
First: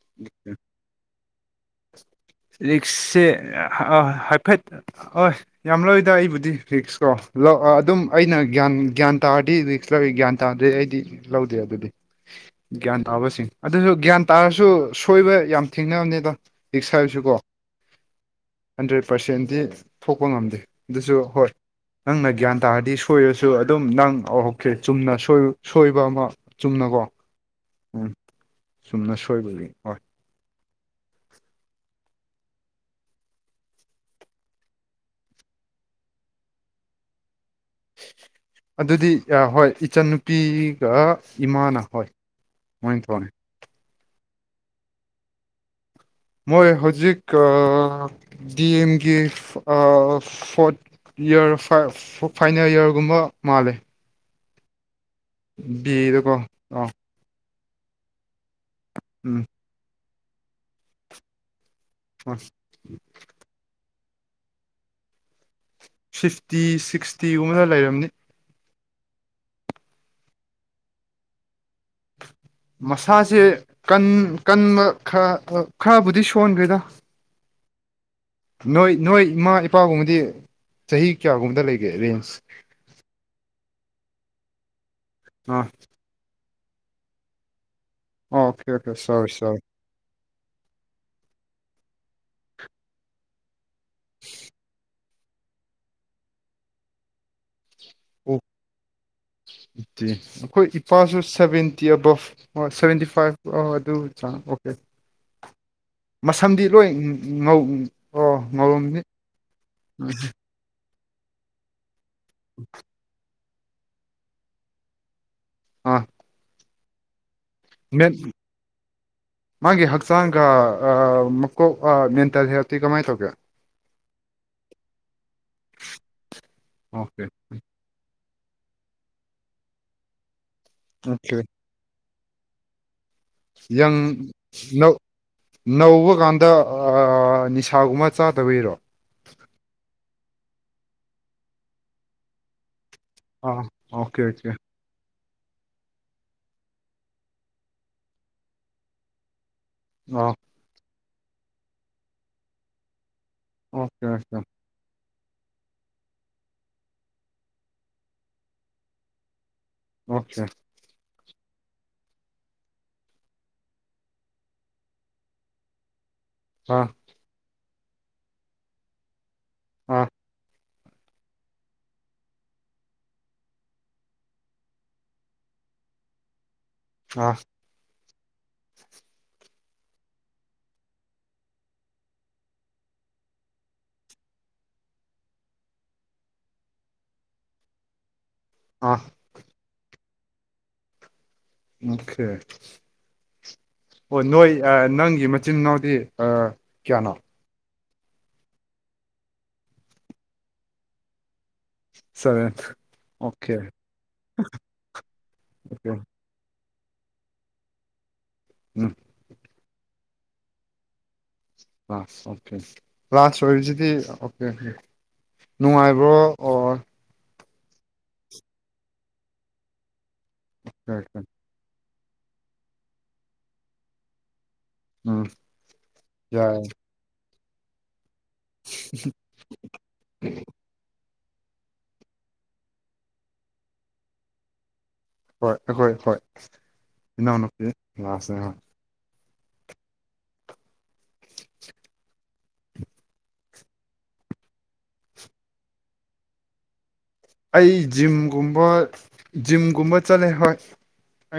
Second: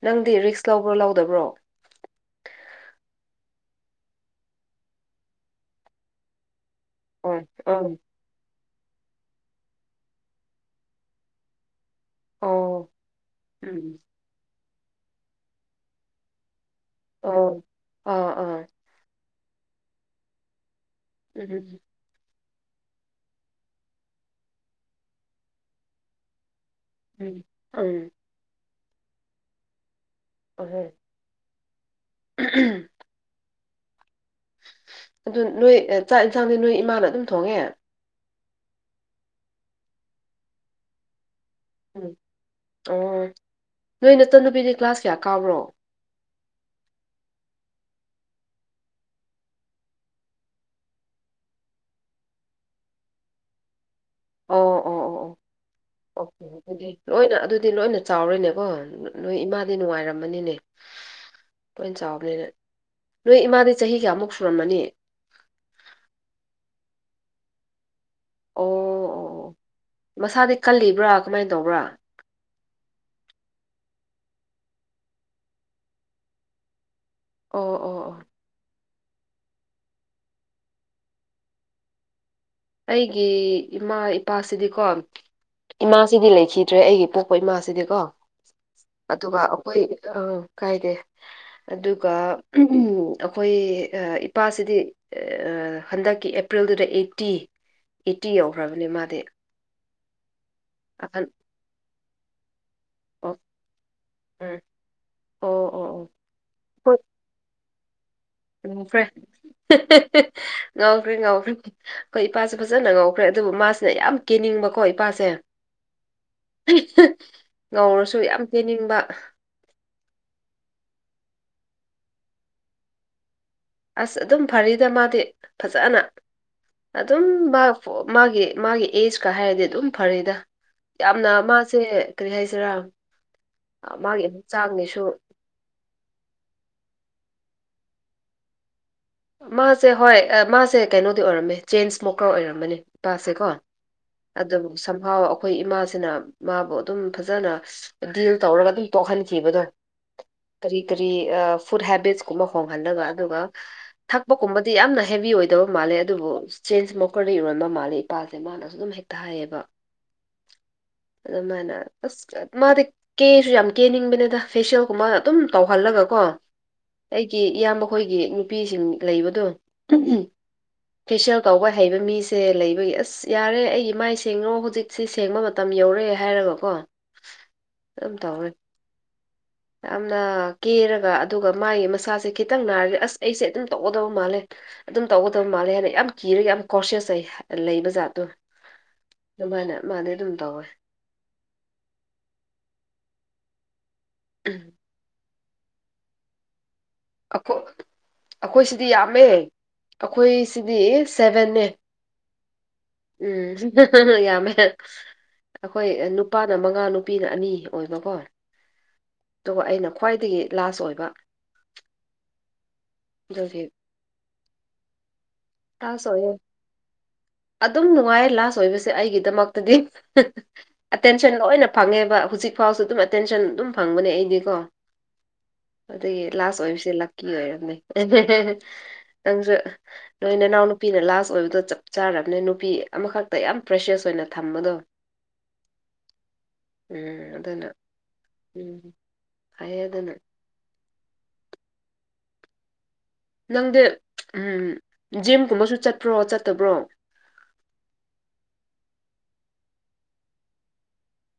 [SPEAKER 1] ꯅꯪꯗꯤ ꯔꯤꯛꯁ ꯂꯧꯕ꯭ꯔꯣ ꯂꯧꯗꯕ꯭ꯔꯣ
[SPEAKER 2] ꯔꯤꯛꯁꯁꯦ ꯑ ꯍꯥꯏꯐꯦꯠ ꯍ ꯌꯥꯝ ꯂꯣꯏꯗ ꯑꯩꯕꯨꯗꯤ ꯐꯤꯛꯁ
[SPEAKER 1] ꯑꯣ
[SPEAKER 2] ꯀꯣ
[SPEAKER 1] ꯑꯣ
[SPEAKER 2] ꯑꯗꯨꯝ ꯑꯩꯅ ꯒ꯭ꯌꯥꯟ ꯒ꯭ꯌꯥꯟ ꯇꯥꯔꯗꯤ ꯔꯤꯛꯁ ꯂꯧꯏ ꯒ꯭ꯌꯥꯟ ꯇꯥꯗ꯭ꯔꯗꯤ ꯑꯩꯗꯤ ꯂꯧꯗꯦ ꯑꯗꯨꯗꯤ
[SPEAKER 1] ꯑꯣ
[SPEAKER 2] ꯒ꯭ꯌꯥꯟ ꯇꯥꯕꯁꯤꯡ ꯑꯗꯨꯁꯨ
[SPEAKER 1] ꯎꯝ
[SPEAKER 2] ꯒ꯭ꯌꯥꯟ ꯇꯥꯔꯁꯨ ꯁꯣꯏꯕ ꯌꯥꯝ ꯊꯦꯡꯅꯕꯅꯤꯗ ꯍꯥꯏꯁꯤꯀꯣ
[SPEAKER 1] ꯑꯣ ꯑꯥ ꯑꯥ
[SPEAKER 2] ꯍꯟꯗ꯭ꯔꯦꯠ ꯄꯥꯔꯁꯦꯟꯗꯤ ꯊꯣꯛꯄ ꯉꯝꯗꯦ ꯑꯗꯨꯁꯨ ꯍꯣꯏ
[SPEAKER 1] ꯎꯝ
[SPEAKER 2] ꯅꯪꯅ ꯒ꯭ꯌꯥꯟ ꯇꯥꯔꯗꯤ ꯁꯣꯏꯔꯁꯨ ꯑꯗꯨꯝ ꯅꯪ ꯍꯧꯔꯛꯈ꯭ꯔꯦ ꯆꯨꯝꯅ ꯁꯣꯏꯕ ꯑꯃ ꯆꯨꯝꯅꯀꯣ ꯎꯝ ꯆꯨꯝꯅ ꯁꯣꯏꯕꯒꯤ ꯍꯣꯏ
[SPEAKER 1] ꯑꯣ ꯍꯣꯏ ꯑꯗꯨ ꯅꯣꯏ ꯆꯥꯛ ꯌꯦꯟꯁꯥꯡꯗꯤ ꯅꯣꯏ ꯏꯃꯥꯅ ꯑꯗꯨꯝ ꯊꯣꯡꯉꯦ
[SPEAKER 2] ꯑꯗꯨꯗꯤ ꯍꯣꯏ ꯏꯆꯟꯅꯨꯄꯤꯒ ꯏꯃꯥꯅ ꯍꯣꯏ
[SPEAKER 1] ꯎꯝ
[SPEAKER 2] ꯃꯣꯏꯅ ꯊꯧꯅꯤ
[SPEAKER 1] ꯑꯣ ꯅꯣꯏ ꯅꯠꯇ ꯅꯨꯄꯤꯗꯤ ꯀ꯭ꯂꯥꯁ ꯀꯌꯥ ꯀꯥꯎ꯭ꯔꯣ
[SPEAKER 2] ꯃꯣꯏ ꯍꯧꯖꯤꯛ ꯗꯤ ꯑꯦꯝꯒꯤ ꯐꯣꯔꯠ ꯏꯔ ꯐꯥꯏꯅꯦꯜ ꯌꯔꯒꯨꯝꯕ ꯃꯥꯜꯂꯦ
[SPEAKER 1] ꯑꯣ ꯑꯣ ꯑꯣ ꯑꯣ
[SPEAKER 2] ꯕꯤ ꯑꯦꯗꯀꯣ
[SPEAKER 1] ꯑꯣꯀꯦ
[SPEAKER 2] ꯑ
[SPEAKER 1] ꯑꯗꯨꯗꯤ ꯂꯣꯏꯅ ꯑꯗꯨꯗꯤ ꯗꯤ ꯂꯣꯏꯅ ꯆꯥꯎꯔꯅꯦꯀꯣ ꯅꯣꯏ
[SPEAKER 2] ꯎꯝ
[SPEAKER 1] ꯏꯃꯥꯗꯤ ꯅꯨꯡꯉꯥꯏꯔꯝꯃꯅꯤꯅꯦ ꯂꯣꯏꯅ ꯆꯥꯎꯕꯅꯤꯅ ꯅꯣꯏ ꯏꯃꯥꯗꯤ ꯆꯍꯤ ꯀꯌꯥꯃꯨꯛ ꯁꯨꯔꯝꯃꯅꯤ
[SPEAKER 2] ꯇꯤꯒꯨꯝ ꯑꯃꯗ ꯂꯩꯔꯝꯅꯤ
[SPEAKER 1] ꯑꯣ ꯑꯣ ꯑꯣ ꯃꯁꯥꯗꯤ ꯀꯜꯂꯤꯕ꯭ꯔꯥ ꯀꯃꯥꯏꯅ ꯇꯧꯕ꯭ꯔꯥ
[SPEAKER 2] ꯃꯁꯥꯁꯦ ꯀꯟꯕ ꯈꯔ ꯈꯔꯕꯨꯗꯤ ꯁꯣꯟꯈꯦꯗ
[SPEAKER 1] ꯑꯣ ꯑꯣ ꯑꯣ
[SPEAKER 2] ꯅꯣꯏ ꯅꯣꯏ ꯏꯃꯥ ꯏꯄꯥꯒꯨꯝꯕꯗꯤ ꯆꯍꯤ ꯀꯌꯥꯒꯨꯝꯕꯗ ꯂꯩꯒꯦ ꯔꯦꯟꯖ
[SPEAKER 1] ꯑꯩꯒꯤ ꯏꯃꯥ ꯏꯄꯥꯁꯤꯗꯤꯀꯣ
[SPEAKER 2] ꯑꯥ
[SPEAKER 1] ꯏꯃꯥꯁꯤꯗꯤ ꯂꯩꯈꯤꯗ ꯅꯠꯇ꯭ꯔꯦ ꯑꯩꯒꯤ ꯄꯣꯛꯄ ꯏꯃꯥꯁꯤꯗꯤꯀꯣ
[SPEAKER 2] ꯑꯣꯀꯦ ꯑꯣꯀꯦ ꯁꯣꯔꯤ
[SPEAKER 1] ꯑꯗꯨꯒ
[SPEAKER 2] ꯁꯣꯔꯤ
[SPEAKER 1] ꯑꯩꯈꯣꯏ ꯑ ꯀꯥꯏꯗꯦ ꯑꯗꯨꯒ ꯑꯩꯈꯣꯏ ꯏꯄꯥꯁꯤꯗꯤ ꯍꯟꯗꯛꯀꯤ ꯑꯦꯄ꯭ꯔꯤꯜꯗꯨꯗ ꯑꯩꯠꯇꯤ ꯑꯩꯠꯇꯤ ꯌꯧꯈ꯭ꯔꯕꯅꯦ ꯃꯥꯗꯤ
[SPEAKER 2] ꯠꯇꯦ ꯑꯩꯈꯣꯏ ꯏꯄꯥꯁꯨ
[SPEAKER 1] ꯑꯍꯟ
[SPEAKER 2] ꯁꯚꯦꯟꯇꯤ ꯑꯕꯞ ꯑꯣ ꯁꯚꯦꯟꯇꯤ
[SPEAKER 1] ꯑꯣ
[SPEAKER 2] ꯐꯥꯏꯚ ꯑꯗꯨ ꯆꯪꯉ
[SPEAKER 1] ꯎꯝ
[SPEAKER 2] ꯑꯣꯀꯦ
[SPEAKER 1] ꯑꯣ ꯑꯣ ꯑꯣ
[SPEAKER 2] ꯃꯁꯝꯗꯤ ꯂꯣꯏ ꯉꯧ ꯑꯣ
[SPEAKER 1] ꯭ꯔꯦ
[SPEAKER 2] ꯉꯧꯔꯝꯅꯤ
[SPEAKER 1] ꯉꯥꯎꯈ꯭ꯔꯤ ꯉꯥꯎꯈ꯭ꯔꯤ ꯑꯩꯈꯣꯏ ꯏꯄꯥꯁꯨꯦ ꯐꯖꯅ ꯉꯧꯈ꯭ꯔꯦ ꯑꯗꯨꯕꯨ ꯃꯥꯁꯤꯅ ꯌꯥꯝ ꯀꯦꯟꯅꯤꯡꯕꯀꯣ ꯏꯄꯥꯁꯦ
[SPEAKER 2] ꯑꯥ
[SPEAKER 1] [inaudible] ꯌꯥꯝ ꯀꯦꯅꯤꯡꯕ
[SPEAKER 2] ꯃꯥꯒꯤ ꯍꯛꯆꯥꯡꯒ ꯃꯀꯣꯛ ꯃꯦꯟꯇꯦꯛꯇꯤ ꯀꯃꯥꯏꯅ ꯇꯧꯒꯦ
[SPEAKER 1] ꯑꯁ ꯑꯗꯨꯝ ꯐꯔꯤꯗ ꯃꯥꯗꯤ ꯐꯖꯅ
[SPEAKER 2] ꯑꯣꯀꯦ
[SPEAKER 1] ꯑꯗꯨꯝ ꯃꯥ ꯃꯥꯒꯤ ꯃꯥꯒꯤ ꯑꯦꯖꯀ ꯍꯥꯏꯔꯗꯤ ꯑꯗꯨꯝ ꯐꯔꯦꯗ ꯌꯥꯝꯅ
[SPEAKER 2] ꯑꯣꯀꯦ
[SPEAKER 1] ꯃꯥꯁꯦ ꯀꯔꯤ ꯍꯥꯏꯁꯔꯥ
[SPEAKER 2] ꯪ ꯅꯧꯕ ꯀꯥꯟꯗ ꯅꯤꯁꯥꯒꯨꯝꯕ ꯆꯥꯗꯕꯕꯤꯔꯣ
[SPEAKER 1] ꯃꯥꯁꯦ ꯍꯣꯏ ꯃꯥꯁꯦ ꯀꯩꯅꯣꯗꯤ ꯑꯣꯏꯔꯝꯃꯦ ꯆꯦꯟꯁ ꯃꯣꯀꯔ ꯑꯣꯏꯔꯝꯃꯅꯤ ꯄꯥꯁꯦꯀꯣ
[SPEAKER 2] ꯑꯥ ꯑꯣꯀꯦ ꯑꯣꯀꯦ
[SPEAKER 1] ꯑꯗꯨꯕꯨ ꯁꯝꯍꯥꯎ ꯑꯩꯈꯣꯏ ꯏꯃꯥꯁꯤꯅ ꯃꯥꯕꯨ ꯑꯗꯨꯝ ꯐꯖꯅ ꯗꯤꯜ ꯇꯧꯔꯒ ꯑꯗꯨꯝ ꯇꯣꯛꯍꯟꯈꯤꯕꯗꯣ
[SPEAKER 2] ꯑ
[SPEAKER 1] ꯐ
[SPEAKER 2] ꯑꯣꯀꯦ ꯑꯣꯀꯦ
[SPEAKER 1] ꯐ ꯍꯦꯕꯤ ꯑꯣꯏꯗꯕ ꯃꯥꯜꯂꯦ ꯑꯗꯨꯕꯨ ꯆꯦꯟꯖ ꯃꯣꯀꯔꯗ ꯏꯔꯣꯟꯕ ꯃꯥꯜꯂꯦ ꯏꯄꯥꯁꯦ ꯃꯥꯅꯁꯨ ꯑꯗꯨꯝ ꯍꯦꯛꯇ ꯍꯥꯏꯌꯦꯕ
[SPEAKER 2] ꯑꯣꯆꯥꯦ
[SPEAKER 1] ꯑꯗꯨꯃꯥꯏꯅ ꯑꯁ ꯃꯥꯗꯤ ꯀꯦꯁꯨ ꯌꯥꯝ ꯀꯦꯅꯤꯡꯕꯅꯤꯗ ꯐꯦꯁꯤꯌꯦꯜꯒꯨꯝꯕ ꯑꯗꯨꯝ ꯇꯧꯍꯜꯂꯒ ꯀꯣ
[SPEAKER 2] ꯑꯥ
[SPEAKER 1] ꯑꯩꯒꯤ ꯏꯌꯥꯝꯕꯈꯣꯏꯒꯤ ꯅꯨꯄꯤꯁꯤꯡ ꯂꯩꯕꯗꯣ
[SPEAKER 2] ꯑꯥ
[SPEAKER 1] ꯐꯦꯁꯤꯌꯦꯜ ꯀꯥꯎꯕ ꯍꯩꯕ ꯃꯤꯁꯦ ꯂꯩꯕꯒꯤ ꯑꯁ ꯌꯥꯔꯦ ꯑꯩꯒꯤ ꯃꯥꯏ ꯁꯦꯡꯅꯣ ꯍꯧꯖꯤꯛꯁꯦ ꯁꯦꯡꯕ ꯃꯇꯝ ꯌꯧ ꯇꯧꯔꯦ ꯍꯥꯏꯔꯒꯀꯣ
[SPEAKER 2] ꯑꯥ
[SPEAKER 1] ꯑꯗꯨꯝ ꯇꯧꯔꯦ ꯌꯥꯝꯅ ꯀꯦꯔꯒ ꯑꯗꯨꯒ ꯃꯥꯒꯤ ꯃꯁꯥꯁꯦ ꯈꯤꯇꯪ ꯅꯥꯔꯒꯦ ꯑꯁ ꯑꯩꯁꯦ ꯑꯗꯨꯝ ꯇꯧꯒꯗꯕ ꯃꯥꯜꯂꯦ ꯑꯗꯨꯝ ꯇꯧꯒꯗꯕ ꯃꯥꯜꯂꯦ ꯍꯥꯏꯅ ꯌꯥꯝ ꯀꯤꯔꯒ ꯌꯥꯝ ꯀꯣꯁꯦꯁꯩ ꯂꯩꯕ ꯖꯥꯠꯇꯣ
[SPEAKER 2] ꯑꯥ
[SPEAKER 1] ꯃꯅꯦ ꯃꯥꯅꯦ ꯑꯗꯨ ꯇꯎꯦ
[SPEAKER 2] ꯑꯣꯀꯦ ꯑꯣ ꯅꯣꯏ ꯅꯪꯒꯤ ꯆ ꯅꯎꯗꯤ ꯑ
[SPEAKER 1] ꯑꯩꯈꯣꯏ ꯁꯤꯗꯤ ꯌꯥꯝꯃꯦ ꯑꯩꯈꯣꯏ ꯁꯤꯗꯤ ꯁ ꯉꯅꯦ
[SPEAKER 2] ꯁꯚꯦꯟ ꯑꯣꯀꯦ
[SPEAKER 1] ꯎꯝ ꯌꯥꯝꯃꯦ
[SPEAKER 2] ꯑꯣꯀꯦ
[SPEAKER 1] ꯑꯩꯈꯣꯏ ꯅꯨꯄꯥ ꯅ ꯃꯉꯥ ꯅꯨꯄꯤꯅ ꯑꯅꯤ ꯑꯣꯏꯕꯀꯣ
[SPEAKER 2] ꯎꯝ
[SPEAKER 1] ꯑꯗꯨꯒ ꯑꯩꯅ ꯈ꯭ꯋꯥꯏꯗꯒꯤ ꯂꯥꯁ ꯑꯣꯏꯕ
[SPEAKER 2] ꯑꯥ ꯑꯣꯀꯦ ꯂꯥꯁ
[SPEAKER 1] ꯑꯗꯨꯒꯤ
[SPEAKER 2] ꯑꯣꯏꯔꯤꯁꯤꯗꯤ ꯑꯣꯀꯦ
[SPEAKER 1] ꯂꯥꯁ
[SPEAKER 2] ꯅꯨꯡꯉꯥꯏꯕ꯭ꯔꯣ
[SPEAKER 1] ꯑꯣꯏꯌꯦ
[SPEAKER 2] ꯑꯣ
[SPEAKER 1] ꯑꯗꯨꯝ ꯅꯨꯡꯉꯥꯏ ꯂꯥꯁ ꯑꯣꯏꯕꯁꯦ ꯑꯩꯒꯤꯗꯃꯛꯇꯗꯤ ꯑꯦꯇꯦꯟꯁꯟ ꯂꯣꯏꯅ ꯐꯪꯉꯦꯕ ꯍꯧꯖꯤꯛ ꯐꯥꯎꯁꯨ ꯑꯗꯨꯝ ꯑꯦꯇꯦꯟꯁꯟ ꯑꯗꯨꯝ ꯐꯪꯕꯅꯦ ꯑꯩꯗꯤꯀꯣ
[SPEAKER 2] ꯎꯝ
[SPEAKER 1] ꯑꯗꯒꯤ ꯂꯥꯁ
[SPEAKER 2] ꯌꯥꯏ
[SPEAKER 1] ꯑꯣꯏꯕꯁꯦ ꯂꯛꯀꯤ ꯑꯣꯏꯔꯝꯃꯦ ꯅꯪꯁꯨ ꯅꯣꯏ ꯏꯅꯥꯎꯅ ꯅꯨꯄꯤꯗ ꯂꯥꯁ ꯑꯣꯏꯕꯗꯣ ꯆꯞ ꯆꯥꯔꯕꯅꯦ ꯅꯨꯄꯤ ꯑꯃꯈꯛꯇ ꯌꯥꯝ ꯐ꯭ꯔꯦꯁꯦꯁ ꯑꯣꯏꯅ ꯊꯝꯕꯗꯣ
[SPEAKER 2] ꯍꯣꯏ ꯑꯩꯈꯣꯏ ꯍꯣꯏ
[SPEAKER 1] ꯎꯝ
[SPEAKER 2] ꯏꯅꯥꯎꯅꯨꯄꯤ ꯂꯥꯛꯑꯁꯦ ꯍꯣꯏ
[SPEAKER 1] ꯋꯗꯅ ꯅꯪꯗꯤ ꯎꯝ ꯖꯤꯝꯒꯨꯝꯕꯁꯨ ꯆꯠꯄ꯭ꯔꯣ ꯆꯠꯇꯕ꯭ꯔꯣ
[SPEAKER 2] ꯑꯩ ꯖꯤꯝꯒꯨꯝꯕ ꯖꯤꯝꯒꯨꯝꯕ ꯆꯠꯂꯦ ꯍꯣꯏ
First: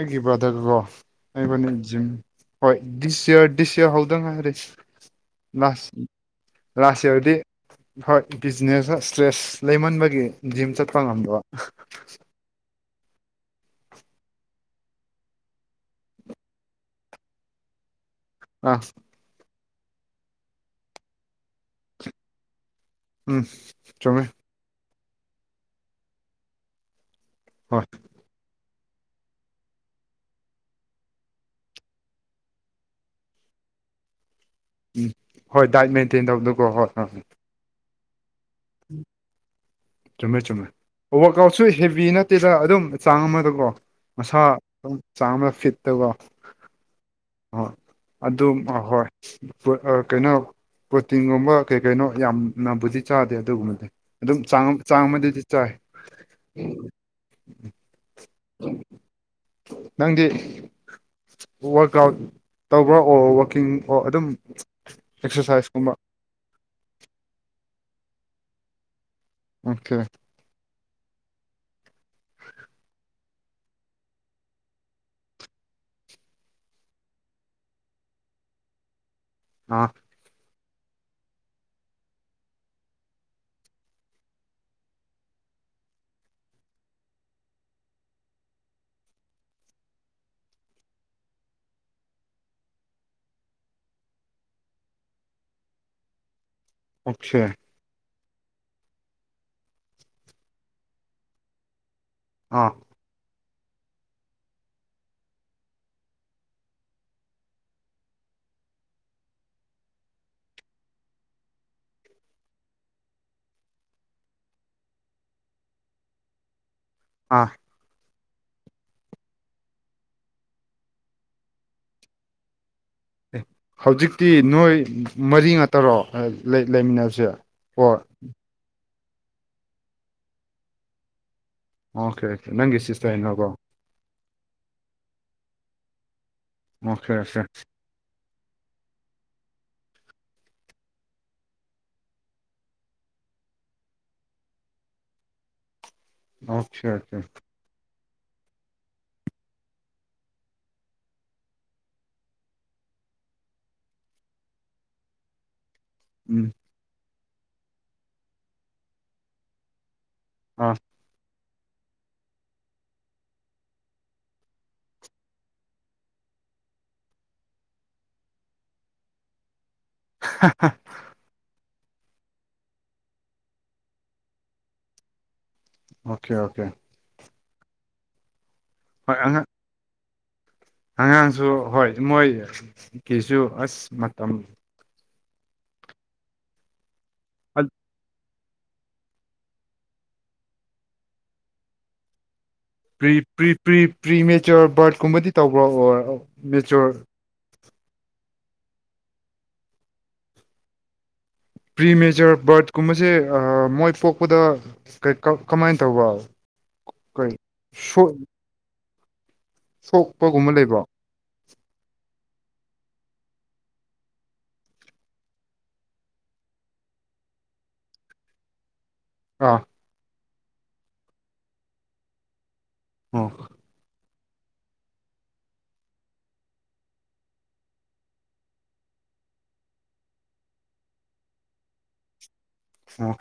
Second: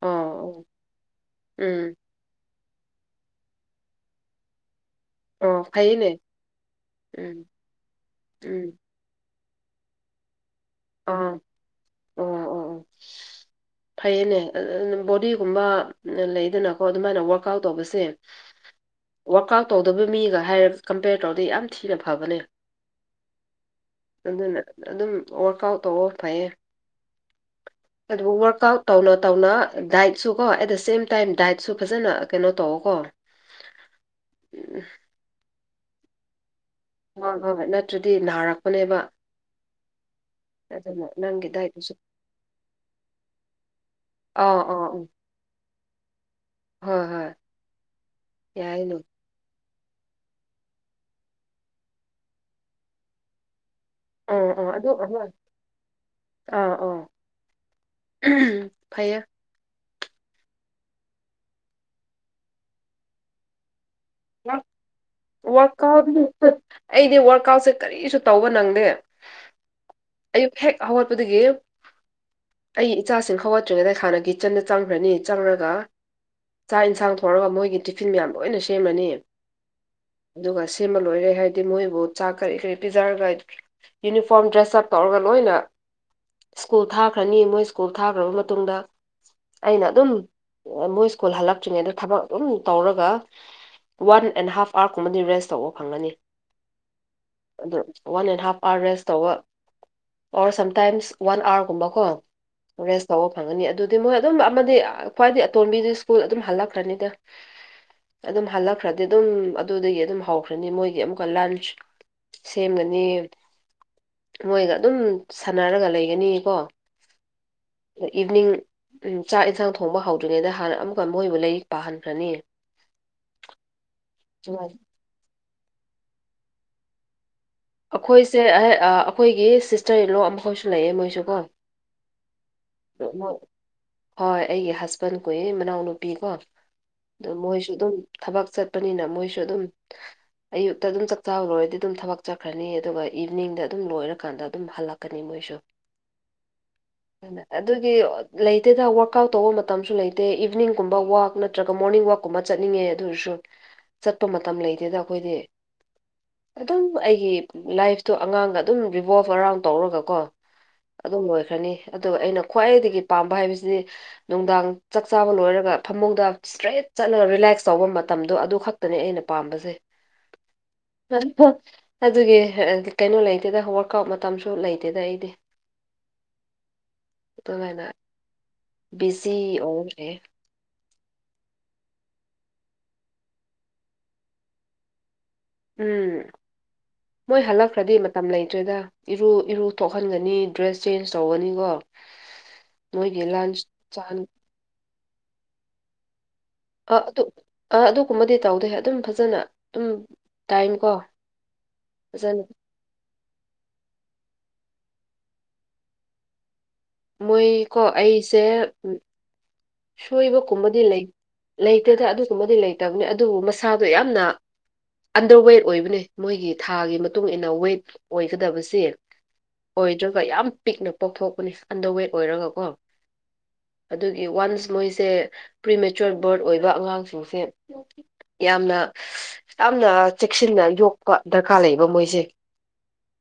[SPEAKER 1] ꯑꯣ ꯑꯣ
[SPEAKER 2] ꯗꯀꯣ ꯑꯩꯕꯅꯤ
[SPEAKER 1] ꯎꯝ
[SPEAKER 2] ꯖꯤꯝ ꯍꯣꯏ ꯗꯤꯁ ꯌꯔ ꯗꯤꯁ ꯌꯔ ꯍꯧꯗꯪ ꯍꯥꯏꯔꯁꯤ
[SPEAKER 1] ꯑꯣ ꯐꯩꯌꯦꯅꯦ
[SPEAKER 2] ꯂꯥꯁ ꯍꯧꯗꯤ
[SPEAKER 1] ꯎꯝ
[SPEAKER 2] ꯍꯣꯏ
[SPEAKER 1] ꯎꯝ
[SPEAKER 2] ꯕꯤꯖꯤꯅꯦꯁ ꯏꯁ꯭ꯇ꯭ꯔꯦꯁ ꯂꯩꯃꯟꯕꯒꯤ ꯖꯤꯝ ꯆꯠꯄ ꯉꯝꯗꯕ
[SPEAKER 1] ꯑꯥ ꯑꯣ ꯑꯣ ꯑꯣ ꯐꯩꯌꯦꯅꯦ ꯕꯣꯗꯤꯒꯨꯝꯕ ꯂꯩꯗꯅꯀꯣ ꯑꯗꯨꯃꯥꯏꯅ ꯋꯥꯔꯛꯑꯥꯎꯠ ꯇꯧꯕꯁꯦ
[SPEAKER 2] ꯑ
[SPEAKER 1] ꯋꯥꯔꯛ ꯑꯥꯎꯠ ꯇꯧꯗꯕ ꯃꯤꯒ ꯍꯥꯏꯔ ꯀꯝꯄꯦꯌꯔ ꯇꯧꯔꯗꯤꯩ ꯌꯥꯝ ꯊꯤꯅ ꯐꯕꯅꯦ
[SPEAKER 2] ꯎꯝ ꯆꯃꯦ
[SPEAKER 1] ꯑꯗꯨꯅ ꯑꯗꯨꯝ ꯋꯥꯔꯛ ꯑꯥꯎꯠ ꯇꯧꯑꯣ ꯐꯩꯌꯦ
[SPEAKER 2] ꯍꯣꯏ
[SPEAKER 1] ꯑꯗꯨꯕꯨ ꯋꯥꯔꯛ ꯋꯥꯋꯔꯛ ꯑꯥꯎꯠ ꯇꯧꯅ ꯇꯧꯅ ꯗꯥꯏꯠꯁꯨ ꯀꯣ ꯑꯦꯠ ꯗ ꯁꯦꯝ ꯇꯥꯏꯝ ꯗꯥꯏꯠꯁꯨ ꯐꯖꯅ ꯀꯩꯅꯣ ꯇꯧꯋ ꯀꯣ
[SPEAKER 2] ꯎꯝ ꯍꯣꯏ ꯗꯥꯏꯠ ꯃꯦꯟꯇꯦꯟ ꯇꯧꯕꯗ
[SPEAKER 1] ꯍꯣꯏ ꯍꯣꯏ ꯍꯣꯏ ꯅꯠꯇ꯭ꯔꯗꯤ ꯅꯥꯔꯛꯄꯅꯦꯕ
[SPEAKER 2] ꯆꯨꯝꯃꯦ ꯆꯨꯝꯃꯦ
[SPEAKER 1] ꯑꯗꯨꯅ
[SPEAKER 2] ꯋꯥꯔꯛ
[SPEAKER 1] ꯅꯪꯒꯤ
[SPEAKER 2] ꯑꯥꯎꯠꯁꯨ
[SPEAKER 1] ꯗꯥꯏꯠꯇꯨꯁꯨ
[SPEAKER 2] ꯍꯦꯚ ꯅꯠꯇꯦꯗ ꯑꯗꯨꯝ ꯆꯥꯡ ꯑꯃꯗꯀꯣ ꯃꯁꯥ
[SPEAKER 1] ꯑꯥ ꯑꯥ
[SPEAKER 2] ꯑꯗꯨꯝ
[SPEAKER 1] ꯎꯝ
[SPEAKER 2] ꯆꯥꯡ ꯑꯃꯗ ꯐꯤꯠ ꯑꯗꯨꯒ
[SPEAKER 1] ꯍꯣꯏ ꯍꯣꯏ
[SPEAKER 2] ꯍ ꯑꯗꯨ
[SPEAKER 1] ꯌꯥꯏꯅꯦ
[SPEAKER 2] ꯍꯣꯏ ꯀꯩꯅꯣ ꯄ꯭ꯔꯣꯇꯤꯟꯒꯨꯝꯕ ꯀꯩ ꯀꯩꯅꯣ ꯌꯥꯝꯅꯕꯨꯗꯤ ꯆꯥꯗꯦ ꯑꯗꯨꯒꯨꯝꯕꯗꯤ ꯑꯗꯨꯝ
[SPEAKER 1] ꯑꯥ
[SPEAKER 2] ꯆꯥꯡ
[SPEAKER 1] ꯑꯥ ꯑꯗꯨ
[SPEAKER 2] ꯆꯥꯡ
[SPEAKER 1] ꯍꯣꯏ
[SPEAKER 2] ꯑꯃꯗꯤꯗꯤ ꯆꯥꯏ
[SPEAKER 1] ꯐꯌꯦ
[SPEAKER 2] ꯅꯪꯗꯤ ꯋꯥꯔꯛ ꯑꯥꯎꯠ ꯇꯧꯕ꯭ꯔꯥ ꯑꯣꯔ ꯋꯔꯥꯛꯀꯤꯡ
[SPEAKER 1] ꯋꯥꯔꯥꯎꯠ ꯑꯩꯗꯤ ꯋꯥꯔꯛꯀꯥꯎꯠꯁꯦ ꯀꯔꯤꯁꯨ ꯇꯧꯕ ꯅꯪꯗꯦ
[SPEAKER 2] ꯑꯣꯀꯦ
[SPEAKER 1] ꯑꯥ ꯑꯣꯏꯄꯗꯨꯒꯦ ꯑꯩꯒꯤ ꯏꯆꯥꯁꯤꯡ ꯍꯧꯒꯠꯇ꯭ꯔꯤꯉꯩꯗ ꯍꯥꯟꯅ ꯀꯤꯆꯟꯗ ꯆꯪꯈ꯭ꯔꯅꯤ ꯆꯪꯉꯒ ꯆꯥꯛ ꯌꯦꯟꯁꯥꯡ ꯊꯣꯡꯔꯒ ꯃꯣꯏꯒꯤ ꯇꯤꯐꯤꯟ ꯃꯌꯥꯝ ꯂꯣꯏꯅ ꯁꯦꯝꯂꯅꯤ
[SPEAKER 2] ꯑꯥ
[SPEAKER 1] ꯑꯗꯨꯒ ꯁꯤꯃ ꯂꯣꯏꯔꯦ ꯍꯥꯏꯗꯤ ꯃꯣꯏꯕꯨ ꯆꯥꯛ ꯀꯔꯤ ꯀꯔꯤ ꯄꯤꯖꯔꯒ ꯌꯨꯅꯤꯐꯣꯔꯝ ꯗ꯭ꯔꯦꯁꯑꯞ ꯇꯧꯔꯒ ꯂꯣꯏꯅ ꯁ꯭ꯀꯨꯜ ꯊꯥꯈ꯭ꯔꯅꯤ ꯃꯣꯏ ꯁ꯭ꯀꯨꯜ ꯊꯥꯈ꯭ꯔꯕ ꯃꯇꯨꯡꯗ ꯑꯩꯅ ꯑꯗꯨꯝ ꯃꯣꯏ ꯁ꯭ꯀꯨꯜ ꯍꯜꯂꯛꯇ꯭ꯔꯤꯉꯩ ꯑꯗ ꯊꯕꯛ ꯑꯗꯨꯝ ꯇꯧꯔꯒ ꯋꯥꯟ ꯑꯦꯟ ꯍꯥꯐ ꯑꯥꯔ ꯀꯨꯝꯕꯗꯤ ꯔꯦꯁ ꯇꯧꯕ ꯐꯪꯒꯅꯤ
[SPEAKER 2] ꯑꯆꯥꯦ
[SPEAKER 1] ꯑꯗꯨ one and half hour rest ꯇꯧꯕ ꯑꯣꯔ ꯁꯝꯇꯥꯏꯝꯁ ꯋꯥꯟ ꯑꯥꯋꯥꯔꯒꯨꯝꯕꯀꯣ
[SPEAKER 2] ꯑꯥ
[SPEAKER 1] ꯑꯣꯔꯦ ꯁ ꯐꯪꯒꯅꯤ ꯑꯗꯨꯗꯤ ꯃꯣꯏ ꯑꯗꯨꯝ ꯑꯃꯗꯤ ꯈ꯭ꯋꯥꯏꯗꯒꯤ ꯑꯇꯣꯟꯝꯕꯤꯗꯨ ꯁ꯭ꯀꯨꯜ ꯑꯗꯨꯝ ꯍꯜꯂꯛꯈ꯭ꯔꯅꯤꯗ ꯑꯗꯨꯝ ꯍꯜꯂꯛꯈ꯭ꯔꯗꯤ ꯑꯗꯨꯝ ꯑꯗꯨꯗꯒꯤ ꯑꯗꯨꯝ ꯍꯧꯈ꯭ꯔꯅꯤ ꯃꯣꯏꯒꯤ ꯑꯃꯨꯛꯀ ꯂꯟꯆ ꯁꯦꯝꯒꯅꯤ ꯃꯣꯏꯒ ꯑꯗꯨꯝ ꯁꯥꯟꯅꯔꯒ ꯂꯩꯒꯅꯤꯀꯣ
[SPEAKER 2] ꯑꯥ
[SPEAKER 1] ꯏꯚꯅꯤꯡ ꯎꯝ ꯆꯥꯛ ꯏꯟꯁꯥꯡ ꯊꯣꯡꯕ ꯍꯧꯗ꯭ꯔꯤꯉꯩꯗ ꯍꯥꯟꯅ ꯑꯃꯨꯛꯀ ꯃꯣꯏꯕꯨ ꯂꯥꯏꯔꯤꯛ ꯄꯥꯍꯟꯈ꯭ꯔꯅꯤ
[SPEAKER 2] ꯑꯦ ꯍꯧꯖꯤꯛꯇꯤ ꯅꯣꯏ ꯃꯔꯤ ꯉꯥꯛꯇꯔꯣ ꯂꯩꯃꯤꯟꯅꯕꯁꯦ ꯍꯣꯏ
[SPEAKER 1] ꯑꯩꯈꯣꯏꯁꯦ ꯑꯩꯈꯣꯏꯒꯤ ꯁꯤꯁꯇꯔ ꯏꯠꯂꯣ ꯑꯃꯈꯣꯏꯁꯨ ꯂꯩꯌꯦꯦ ꯃꯣꯏꯁꯨ ꯀꯣ
[SPEAKER 2] ꯑꯣꯀꯦ ꯑꯣꯀꯦ ꯅꯪꯒꯤ ꯁꯤꯁꯥꯏꯅꯣꯕꯣ
[SPEAKER 1] ꯍꯣꯏ ꯑꯩꯒꯤ ꯍꯁꯕꯦꯟ ꯀꯨꯏ ꯏ ꯃꯅꯥꯎꯅꯨꯄꯤꯀꯣ
[SPEAKER 2] ꯑꯣꯀꯦ
[SPEAKER 1] ꯑꯗ
[SPEAKER 2] ꯑꯣꯀꯦ
[SPEAKER 1] ꯃꯣꯏꯁꯨ ꯑꯗꯨꯝ ꯊꯕꯛ ꯆꯠꯄꯅꯤꯅ ꯃꯣꯏꯁꯨ ꯑꯗꯨꯝ ꯑꯌꯨꯛꯇ ꯑꯗꯨꯝ ꯆꯥꯛꯆꯥꯍꯧꯔꯨꯔꯗꯤ ꯑꯗꯨꯝ ꯊꯕꯛ ꯆꯠꯈ꯭ꯔꯅꯤ ꯑꯗꯨꯒ ꯏꯚꯤꯅꯤꯡꯗ ꯑꯗꯨꯝ ꯂꯣꯏꯔꯀꯥꯟꯗ ꯑꯗꯨꯝ ꯍꯜꯂꯛꯀꯅꯤ ꯃꯣꯏꯁꯨ
[SPEAKER 2] ꯑꯆꯥ ꯑꯆꯥ
[SPEAKER 1] ꯑꯗꯨꯒꯤ ꯂꯩꯇꯦꯗ ꯋꯥꯋꯔꯛ ꯑꯥꯎꯠ ꯇꯧꯕ ꯃꯇꯝꯁꯨ ꯂꯩꯇꯦ ꯏꯚꯅꯤꯡꯒꯨꯝꯕ ꯋꯥꯛ ꯅꯠꯇ꯭ꯔꯒ ꯃꯣꯔꯅꯤꯡ ꯋꯥꯛꯀꯨꯝꯕ ꯆꯠꯅꯤꯡꯉꯦ ꯑꯗꯨꯁꯨ ꯆꯠꯄ ꯃꯇꯝ ꯂꯩꯇꯦꯗ ꯑꯩꯈꯣꯏꯗꯤ
[SPEAKER 2] ꯎꯝ
[SPEAKER 1] ꯑꯗꯨꯝ ꯑꯩꯒꯤ ꯂꯥꯏꯐꯇꯣ ꯑꯉꯥꯡꯒ ꯑꯗꯨꯝ ꯔꯤꯚꯣꯜꯕ ꯑꯔꯥꯎꯟ ꯇꯧꯔꯒꯀꯣ
[SPEAKER 2] ꯑꯥ
[SPEAKER 1] ꯑꯗꯨꯝ ꯂꯣꯏꯈ꯭ꯔꯦ ꯈ꯭ꯔꯅꯤ ꯑꯗꯨꯒ ꯑꯩꯅ ꯈ꯭ꯋꯥꯏꯗꯒꯤ ꯄꯥꯝꯕ ꯍꯥꯏꯕꯁꯤꯗꯤ ꯅꯨꯡꯗꯥꯡ ꯆꯥꯛ ꯆꯥꯕ ꯂꯣꯏꯔꯒ ꯐꯃꯨꯡꯗ ꯏꯁꯇ꯭ꯔꯦꯠ ꯆꯠꯂ ꯔꯤꯂꯦꯛꯁ ꯇꯧꯕ ꯃꯇꯝꯗꯣ ꯑꯗꯨ ꯈꯛꯇꯅꯦ ꯑꯩꯅ ꯄꯥꯝꯕꯁꯦ ꯍ ꯐ ꯑꯗꯨꯒꯤ ꯀꯩꯅꯣ ꯂꯩꯇꯦꯗ ꯋꯥꯔꯛ ꯑꯥꯎꯠ ꯃꯇꯝꯁꯨ ꯂꯩꯇꯦꯗ ꯑꯩꯗꯤ
[SPEAKER 2] ꯑꯣꯀꯦ ꯑꯣꯀꯦ
[SPEAKER 1] ꯑꯗꯨꯃꯥꯏꯅ
[SPEAKER 2] ꯍꯣꯏ
[SPEAKER 1] ꯕꯤꯖꯤ
[SPEAKER 2] ꯑꯉꯥꯡ
[SPEAKER 1] ꯑꯣꯏꯈ꯭ꯔꯦ
[SPEAKER 2] ꯑꯉꯥꯡꯁꯨ ꯍꯣꯏ ꯃꯣꯏꯒꯤꯁꯨ ꯑꯁ ꯃꯇꯝ
[SPEAKER 1] ꯎꯝ ꯃꯣꯏ ꯍꯜꯂꯛꯈ꯭ꯔꯗꯤ ꯃꯇꯝ ꯂꯩ ꯅꯠꯇ꯭ꯔꯦꯗ ꯏꯔꯨ ꯏꯔꯨ ꯊꯣꯛꯍꯟꯒꯅꯤ ꯗ꯭ꯔꯦꯁ ꯆꯦꯟꯖ ꯇꯧꯒꯅꯤꯀꯣ
[SPEAKER 2] ꯔꯤ
[SPEAKER 1] ꯃꯣꯏꯒꯤ ꯂꯟꯁ
[SPEAKER 2] ꯄ꯭ꯔꯤ
[SPEAKER 1] ꯆꯥꯍꯟ
[SPEAKER 2] ꯃꯦꯆꯣꯔ ꯕꯥꯔꯠꯀꯨꯝꯕꯗꯤ ꯇꯧꯕ꯭ꯔꯣ ꯑꯣ ꯃꯦꯆꯣꯔ
[SPEAKER 1] ꯑꯥ ꯑꯗꯨ ꯑꯥ ꯑꯗꯨꯒꯨꯝꯕꯗꯤ ꯇꯧꯗꯦ ꯑꯗꯨꯝ ꯐꯖꯅ ꯑꯗꯨꯝ ꯇꯥꯏꯝꯀꯣ
[SPEAKER 2] ꯄ꯭ꯔꯤ ꯃꯦꯖꯔ ꯕꯥꯔꯠ ꯀꯨꯝꯕꯁꯦ ꯃꯣꯏ ꯄꯣꯛꯄꯗ ꯀꯃꯥꯏꯅ ꯇꯧꯕ ꯀꯩ
[SPEAKER 1] ꯃꯣꯏ ꯀꯣ ꯑꯩꯁꯦ
[SPEAKER 2] ꯁꯣꯛꯄꯒꯨꯝꯕ ꯂꯩꯕ꯭ꯔꯣ
[SPEAKER 1] ꯁꯣꯏꯕꯒꯨꯝꯕꯗꯤ ꯂꯩꯇꯦꯗ ꯑꯗꯨ ꯨꯝꯕꯗꯤ ꯂꯩꯇꯕꯅꯤ ꯑꯗꯨꯕꯨ ꯃꯁꯥꯗꯣ ꯌꯥꯝꯅ ꯑꯟꯗꯔ ꯋꯦꯠ ꯑꯣꯏꯕꯅꯦ ꯃꯣꯏꯒꯤ ꯊꯥꯒꯤ ꯃꯇꯨꯡ ꯏꯟꯅ ꯋꯦꯠ ꯑꯣꯏꯒꯗꯕꯁꯦ
[SPEAKER 2] ꯑꯥ
[SPEAKER 1] ꯑꯣꯏꯗ꯭ꯔꯒ ꯌꯥꯝ ꯄꯤꯛꯅ ꯄꯣꯛꯊꯣꯛꯄꯅꯤ ꯑꯟꯗ ꯋꯦꯠ ꯑꯣꯏꯔꯒ ꯀꯣ
[SPEAKER 2] ꯎ
[SPEAKER 1] ꯑꯗꯨꯒꯤ ꯋꯥꯟꯁ ꯃꯣꯏꯁꯦ ꯄ꯭ꯔꯤ ꯃꯦꯆꯣꯔ ꯕꯥꯔꯠ ꯑꯣꯏꯕ ꯑꯉꯥꯡꯁꯤꯡꯁꯦ ꯌꯥꯝꯅ ꯌꯥꯝꯅ ꯆꯦꯛꯁꯤꯟꯅ ꯌꯣꯛꯄ ꯗꯔꯀꯥꯔ ꯂꯩꯌꯦꯕ ꯃꯣꯏꯁꯦ
[SPEAKER 2] ꯑꯣ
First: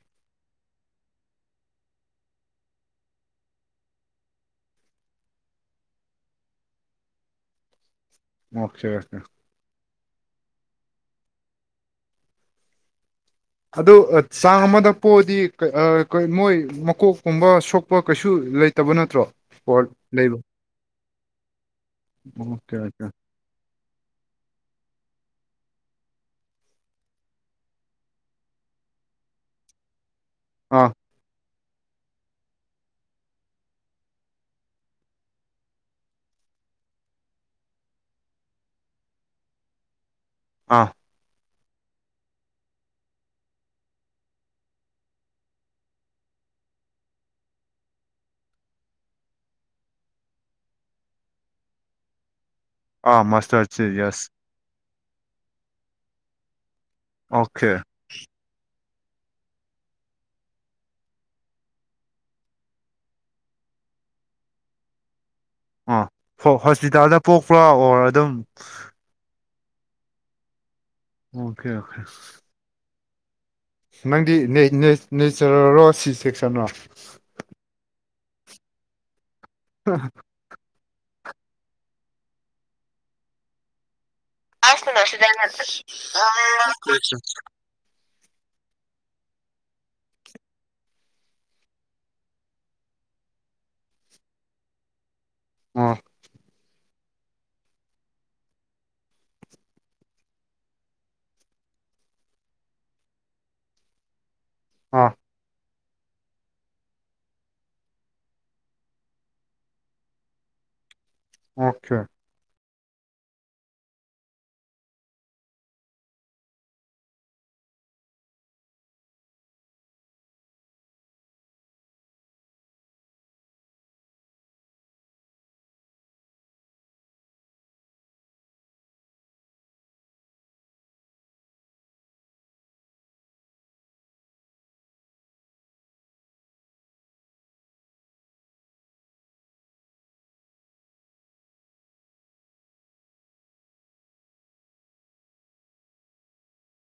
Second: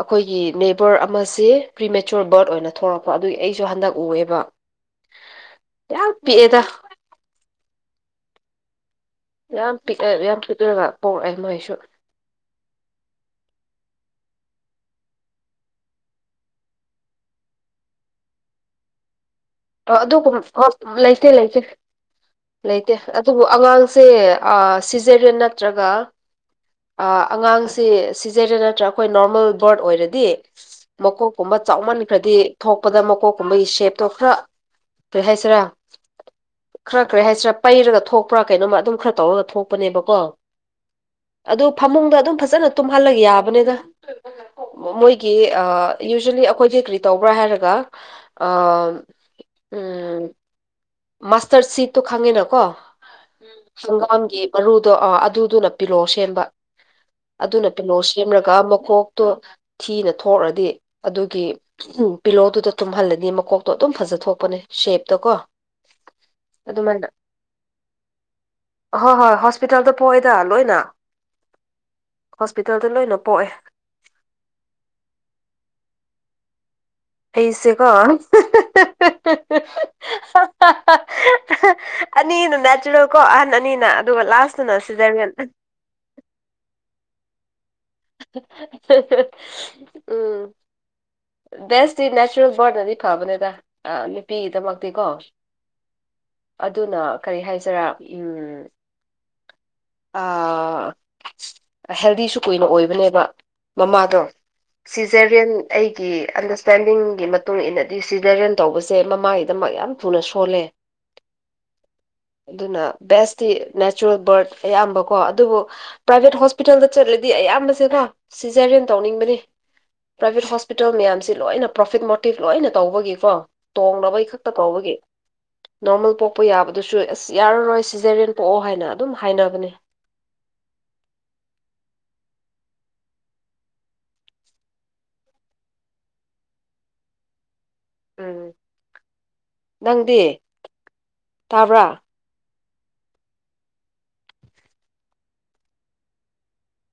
[SPEAKER 1] ꯑꯩꯈꯣꯏꯒꯤ ꯅꯦꯕꯔ ꯑꯃꯦ ꯄ꯭ꯔꯤ ꯃꯦꯆꯣꯔ ꯕꯔꯠ ꯑꯣꯏꯅ ꯊꯣꯛꯂꯛꯄ ꯑꯗꯨꯒꯤ ꯑꯩꯁꯨ ꯍꯟꯗꯛ ꯎꯑꯦꯕ
[SPEAKER 2] [inaudible]
[SPEAKER 1] ꯌꯥꯄꯤꯤꯗ
[SPEAKER 2] ꯃꯁꯒꯁꯦ
[SPEAKER 1] ꯌꯥꯝ ꯄꯤꯛꯑꯦ ꯌꯥꯝ ꯄꯤꯛꯂꯨꯔꯒ ꯄꯣꯛꯔꯛꯑꯦ ꯃꯣꯏꯁꯨ
[SPEAKER 2] ꯑꯗꯨ ꯆꯥꯡ ꯑꯃꯗ ꯄꯣꯛꯑꯗꯤ ꯃꯣꯏ ꯃꯀꯣꯛꯀꯨꯝꯕ ꯁꯣꯛꯄ ꯀꯩꯁꯨ ꯂꯩꯇꯕ ꯅꯠꯇ꯭ꯔꯣ
[SPEAKER 1] ꯑꯣ ꯑꯗꯨꯒꯨꯝ ꯍ ꯂꯩꯇꯦ ꯂꯩꯇꯦ
[SPEAKER 2] ꯑꯣꯀꯦ
[SPEAKER 1] ꯂꯩꯇꯦ
[SPEAKER 2] ꯑꯣꯀꯦ
[SPEAKER 1] ꯑꯗꯨꯕꯨ ꯑꯉꯥꯡ ꯁꯦ ꯁꯤꯖꯔꯤꯌꯟ ꯅꯠꯇ꯭ꯔꯒ ꯑꯉꯥꯡꯁꯦ ꯁꯤꯖꯔꯦ ꯅꯠꯇ꯭ꯔꯥ ꯑꯩꯈꯣꯏ ꯅꯣꯔꯃꯦꯜ ꯕꯣꯔꯠ ꯑꯣꯏꯔꯗꯤ
[SPEAKER 2] ꯑꯥ
[SPEAKER 1] ꯃꯀꯣꯛꯀꯨꯝꯕ ꯆꯥꯎꯃꯟꯈ꯭ꯔꯗꯤ ꯊꯣꯛꯄꯗ ꯃꯀꯣꯛꯀꯨꯝꯕꯒꯤ ꯁꯦꯞꯇꯣ ꯈꯔ ꯄꯍꯥꯏꯁ꯭ꯔ ꯈꯔ ꯈꯔꯦ ꯍꯥꯏꯁꯤꯔꯥ ꯄꯩꯔꯒ ꯊꯣꯛꯄ꯭ꯔꯥ ꯀꯩꯅꯣꯝꯃ ꯑꯗꯨꯝ ꯈꯔ ꯇꯧꯔꯒ ꯊꯣꯛꯄꯅꯦꯕꯀꯣ
[SPEAKER 2] ꯑꯥ
[SPEAKER 1] ꯑꯗꯨ ꯐꯃꯨꯡꯗ ꯑꯗꯨꯝ ꯐꯖꯅ ꯇꯨꯝꯍꯜꯂꯒ ꯌꯥꯕꯅꯤꯗ ꯃꯣꯏꯒꯤ ꯌꯨꯖ꯭ꯋꯦꯂꯤ ꯑꯩꯈꯣꯏꯗꯤ ꯀꯔꯤ ꯇꯧꯕ꯭ꯔꯥ ꯍꯥꯏꯔꯒ ꯎꯝ ꯃꯥꯁꯇꯔ ꯁꯤꯠꯇꯣ ꯈꯪꯉꯤꯅ ꯀꯣ
[SPEAKER 2] ꯑꯥ ꯃꯥꯁꯇꯔꯁꯦ ꯌꯦꯁ
[SPEAKER 1] ꯁꯪꯒꯝꯒꯤ ꯃꯔꯔꯨ ꯣ ꯑꯗꯨꯗꯨꯅ ꯄꯤꯂꯣ ꯁꯦꯝꯕ ꯑꯗꯨꯅ
[SPEAKER 2] ꯑꯣꯀꯦ
[SPEAKER 1] ꯄꯤꯂꯣ ꯁꯦꯝꯔꯒ ꯃꯀꯣꯛ ꯇꯣ ꯊꯤꯅ ꯊꯣꯛꯑꯗꯤ ꯑꯗꯨꯒꯤ ꯄꯤꯂꯣꯗꯨꯗ ꯇꯨꯝꯍꯜꯂꯅꯤ ꯃꯀꯣꯛꯇꯣ ꯑꯗꯨꯝ ꯐꯖ ꯐꯖꯊꯣꯛꯄꯅꯦ ꯁꯦꯞꯇ ꯀꯣ
[SPEAKER 2] ꯑꯥ
[SPEAKER 1] ꯑꯗꯨꯃꯥꯏꯅ
[SPEAKER 2] ꯍꯣꯁꯄꯤꯇꯥꯜꯗ ꯄꯣꯛꯄ꯭ꯔꯥ ꯑꯣꯔ ꯑꯗꯨꯝ
[SPEAKER 1] ꯍꯣꯏ ꯍꯣꯏ ꯍꯣꯁꯄꯤꯇꯥꯜꯗ ꯄꯣꯛꯑꯏꯗ ꯂꯣꯏꯅ
[SPEAKER 2] ꯑꯣꯀꯦ ꯑꯣꯀꯦ
[SPEAKER 1] ꯍꯣꯁꯄꯤꯇꯥꯜꯗ ꯂꯣꯏꯅ ꯄꯣꯛꯑꯦ
[SPEAKER 2] ꯅꯪꯗꯤ ꯅꯩꯆꯔꯔꯣ ꯁꯤ ꯆꯦꯛ ꯆꯟ꯭ꯔꯣ
[SPEAKER 1] ꯑꯩꯁꯦ ꯀꯣ ꯑꯅꯤꯅ ꯅꯦꯆꯔꯦꯜ ꯀꯣ ꯑꯍꯟ ꯑꯅꯤꯅ ꯑꯗꯨꯒ ꯂꯥꯁꯇꯅ
[SPEAKER 2] ꯑꯁꯗꯣꯁꯤꯗ
[SPEAKER 1] ꯁꯤꯖꯔꯤꯌꯟ
[SPEAKER 2] ꯅ
[SPEAKER 1] ꯎꯝ ꯕꯦꯁꯇꯤ ꯅꯦꯆꯔꯦꯜ ꯕꯣꯔꯅꯗꯤ ꯐꯕꯅꯦꯗ ꯅꯨꯄꯤꯒꯤꯗꯃꯛꯇꯤ ꯀꯣ
[SPEAKER 2] ꯑꯣ
[SPEAKER 1] ꯑꯗꯨꯅ ꯀꯔꯤ ꯍꯥꯏꯁꯤꯔꯥ ꯎꯝ ꯍꯦꯜꯗꯤꯁꯨ ꯀꯨꯏꯅ ꯑꯣꯏ ꯅꯦꯕ ꯃꯃꯥꯗꯣ
[SPEAKER 2] ꯑꯥ
[SPEAKER 1] ꯁꯤꯖꯔꯤꯌꯟ ꯑꯩꯒꯤ ꯑꯟꯗꯔꯁꯇꯦꯟꯗꯤꯡꯒꯤ ꯃꯇꯨꯡ ꯏ ꯃꯇꯨꯡꯏꯟꯅꯗꯤ ꯁꯤꯗꯔꯦꯟ ꯇꯧꯕꯁꯦ ꯃꯃꯥꯒꯤꯗꯃꯛ ꯌꯥꯝ ꯊꯨꯅ ꯁꯣꯜꯂꯦ
[SPEAKER 2] ꯑꯣꯆꯥꯦ
[SPEAKER 1] ꯑꯗꯨꯅ ꯕꯦꯁꯇꯤ ꯅꯦꯆꯔꯦꯜ ꯕꯔꯠ ꯑꯌꯥꯝꯕ ꯀꯣ ꯑꯗꯨꯕꯨ ꯄ꯭ꯔꯥꯏꯚꯦꯠ ꯍꯣꯁꯄꯤꯇꯥꯜꯗ ꯆꯠꯂꯗꯤ ꯑꯌꯥꯝꯕ ꯣ ꯁꯤꯖꯔꯦꯟ ꯇꯧꯅꯤꯡꯕꯅꯦ ꯄ꯭ꯔꯥꯏꯚꯦꯠ ꯍꯣꯁꯄꯤꯇꯥꯜ ꯃꯌꯥꯝꯁꯤ ꯂꯣꯏꯅ ꯄ꯭ꯔꯣꯐꯤꯠ ꯃꯣꯇꯤꯚ ꯂꯣꯏꯅ ꯇꯧꯕꯒꯤꯀꯣ ꯇꯣꯡꯂꯅꯕꯩ ꯈꯛꯇ ꯀꯧꯕꯒꯤ ꯀ ꯅꯣꯔꯃꯦꯜ ꯄꯣꯛꯄ ꯌꯥꯕꯗꯨꯁꯨ ꯑꯁ ꯌꯥꯔꯔꯣꯏ ꯁꯤꯖꯔꯦꯟ ꯄꯣꯛꯑꯣ ꯍꯥꯏꯅ ꯑꯗꯨꯝ ꯍꯥꯏꯅꯕꯅꯦ
[SPEAKER 2] ꯑ
[SPEAKER 1] ꯎꯝ ꯅꯪꯗꯤ ꯇꯥꯕ꯭ꯔꯥ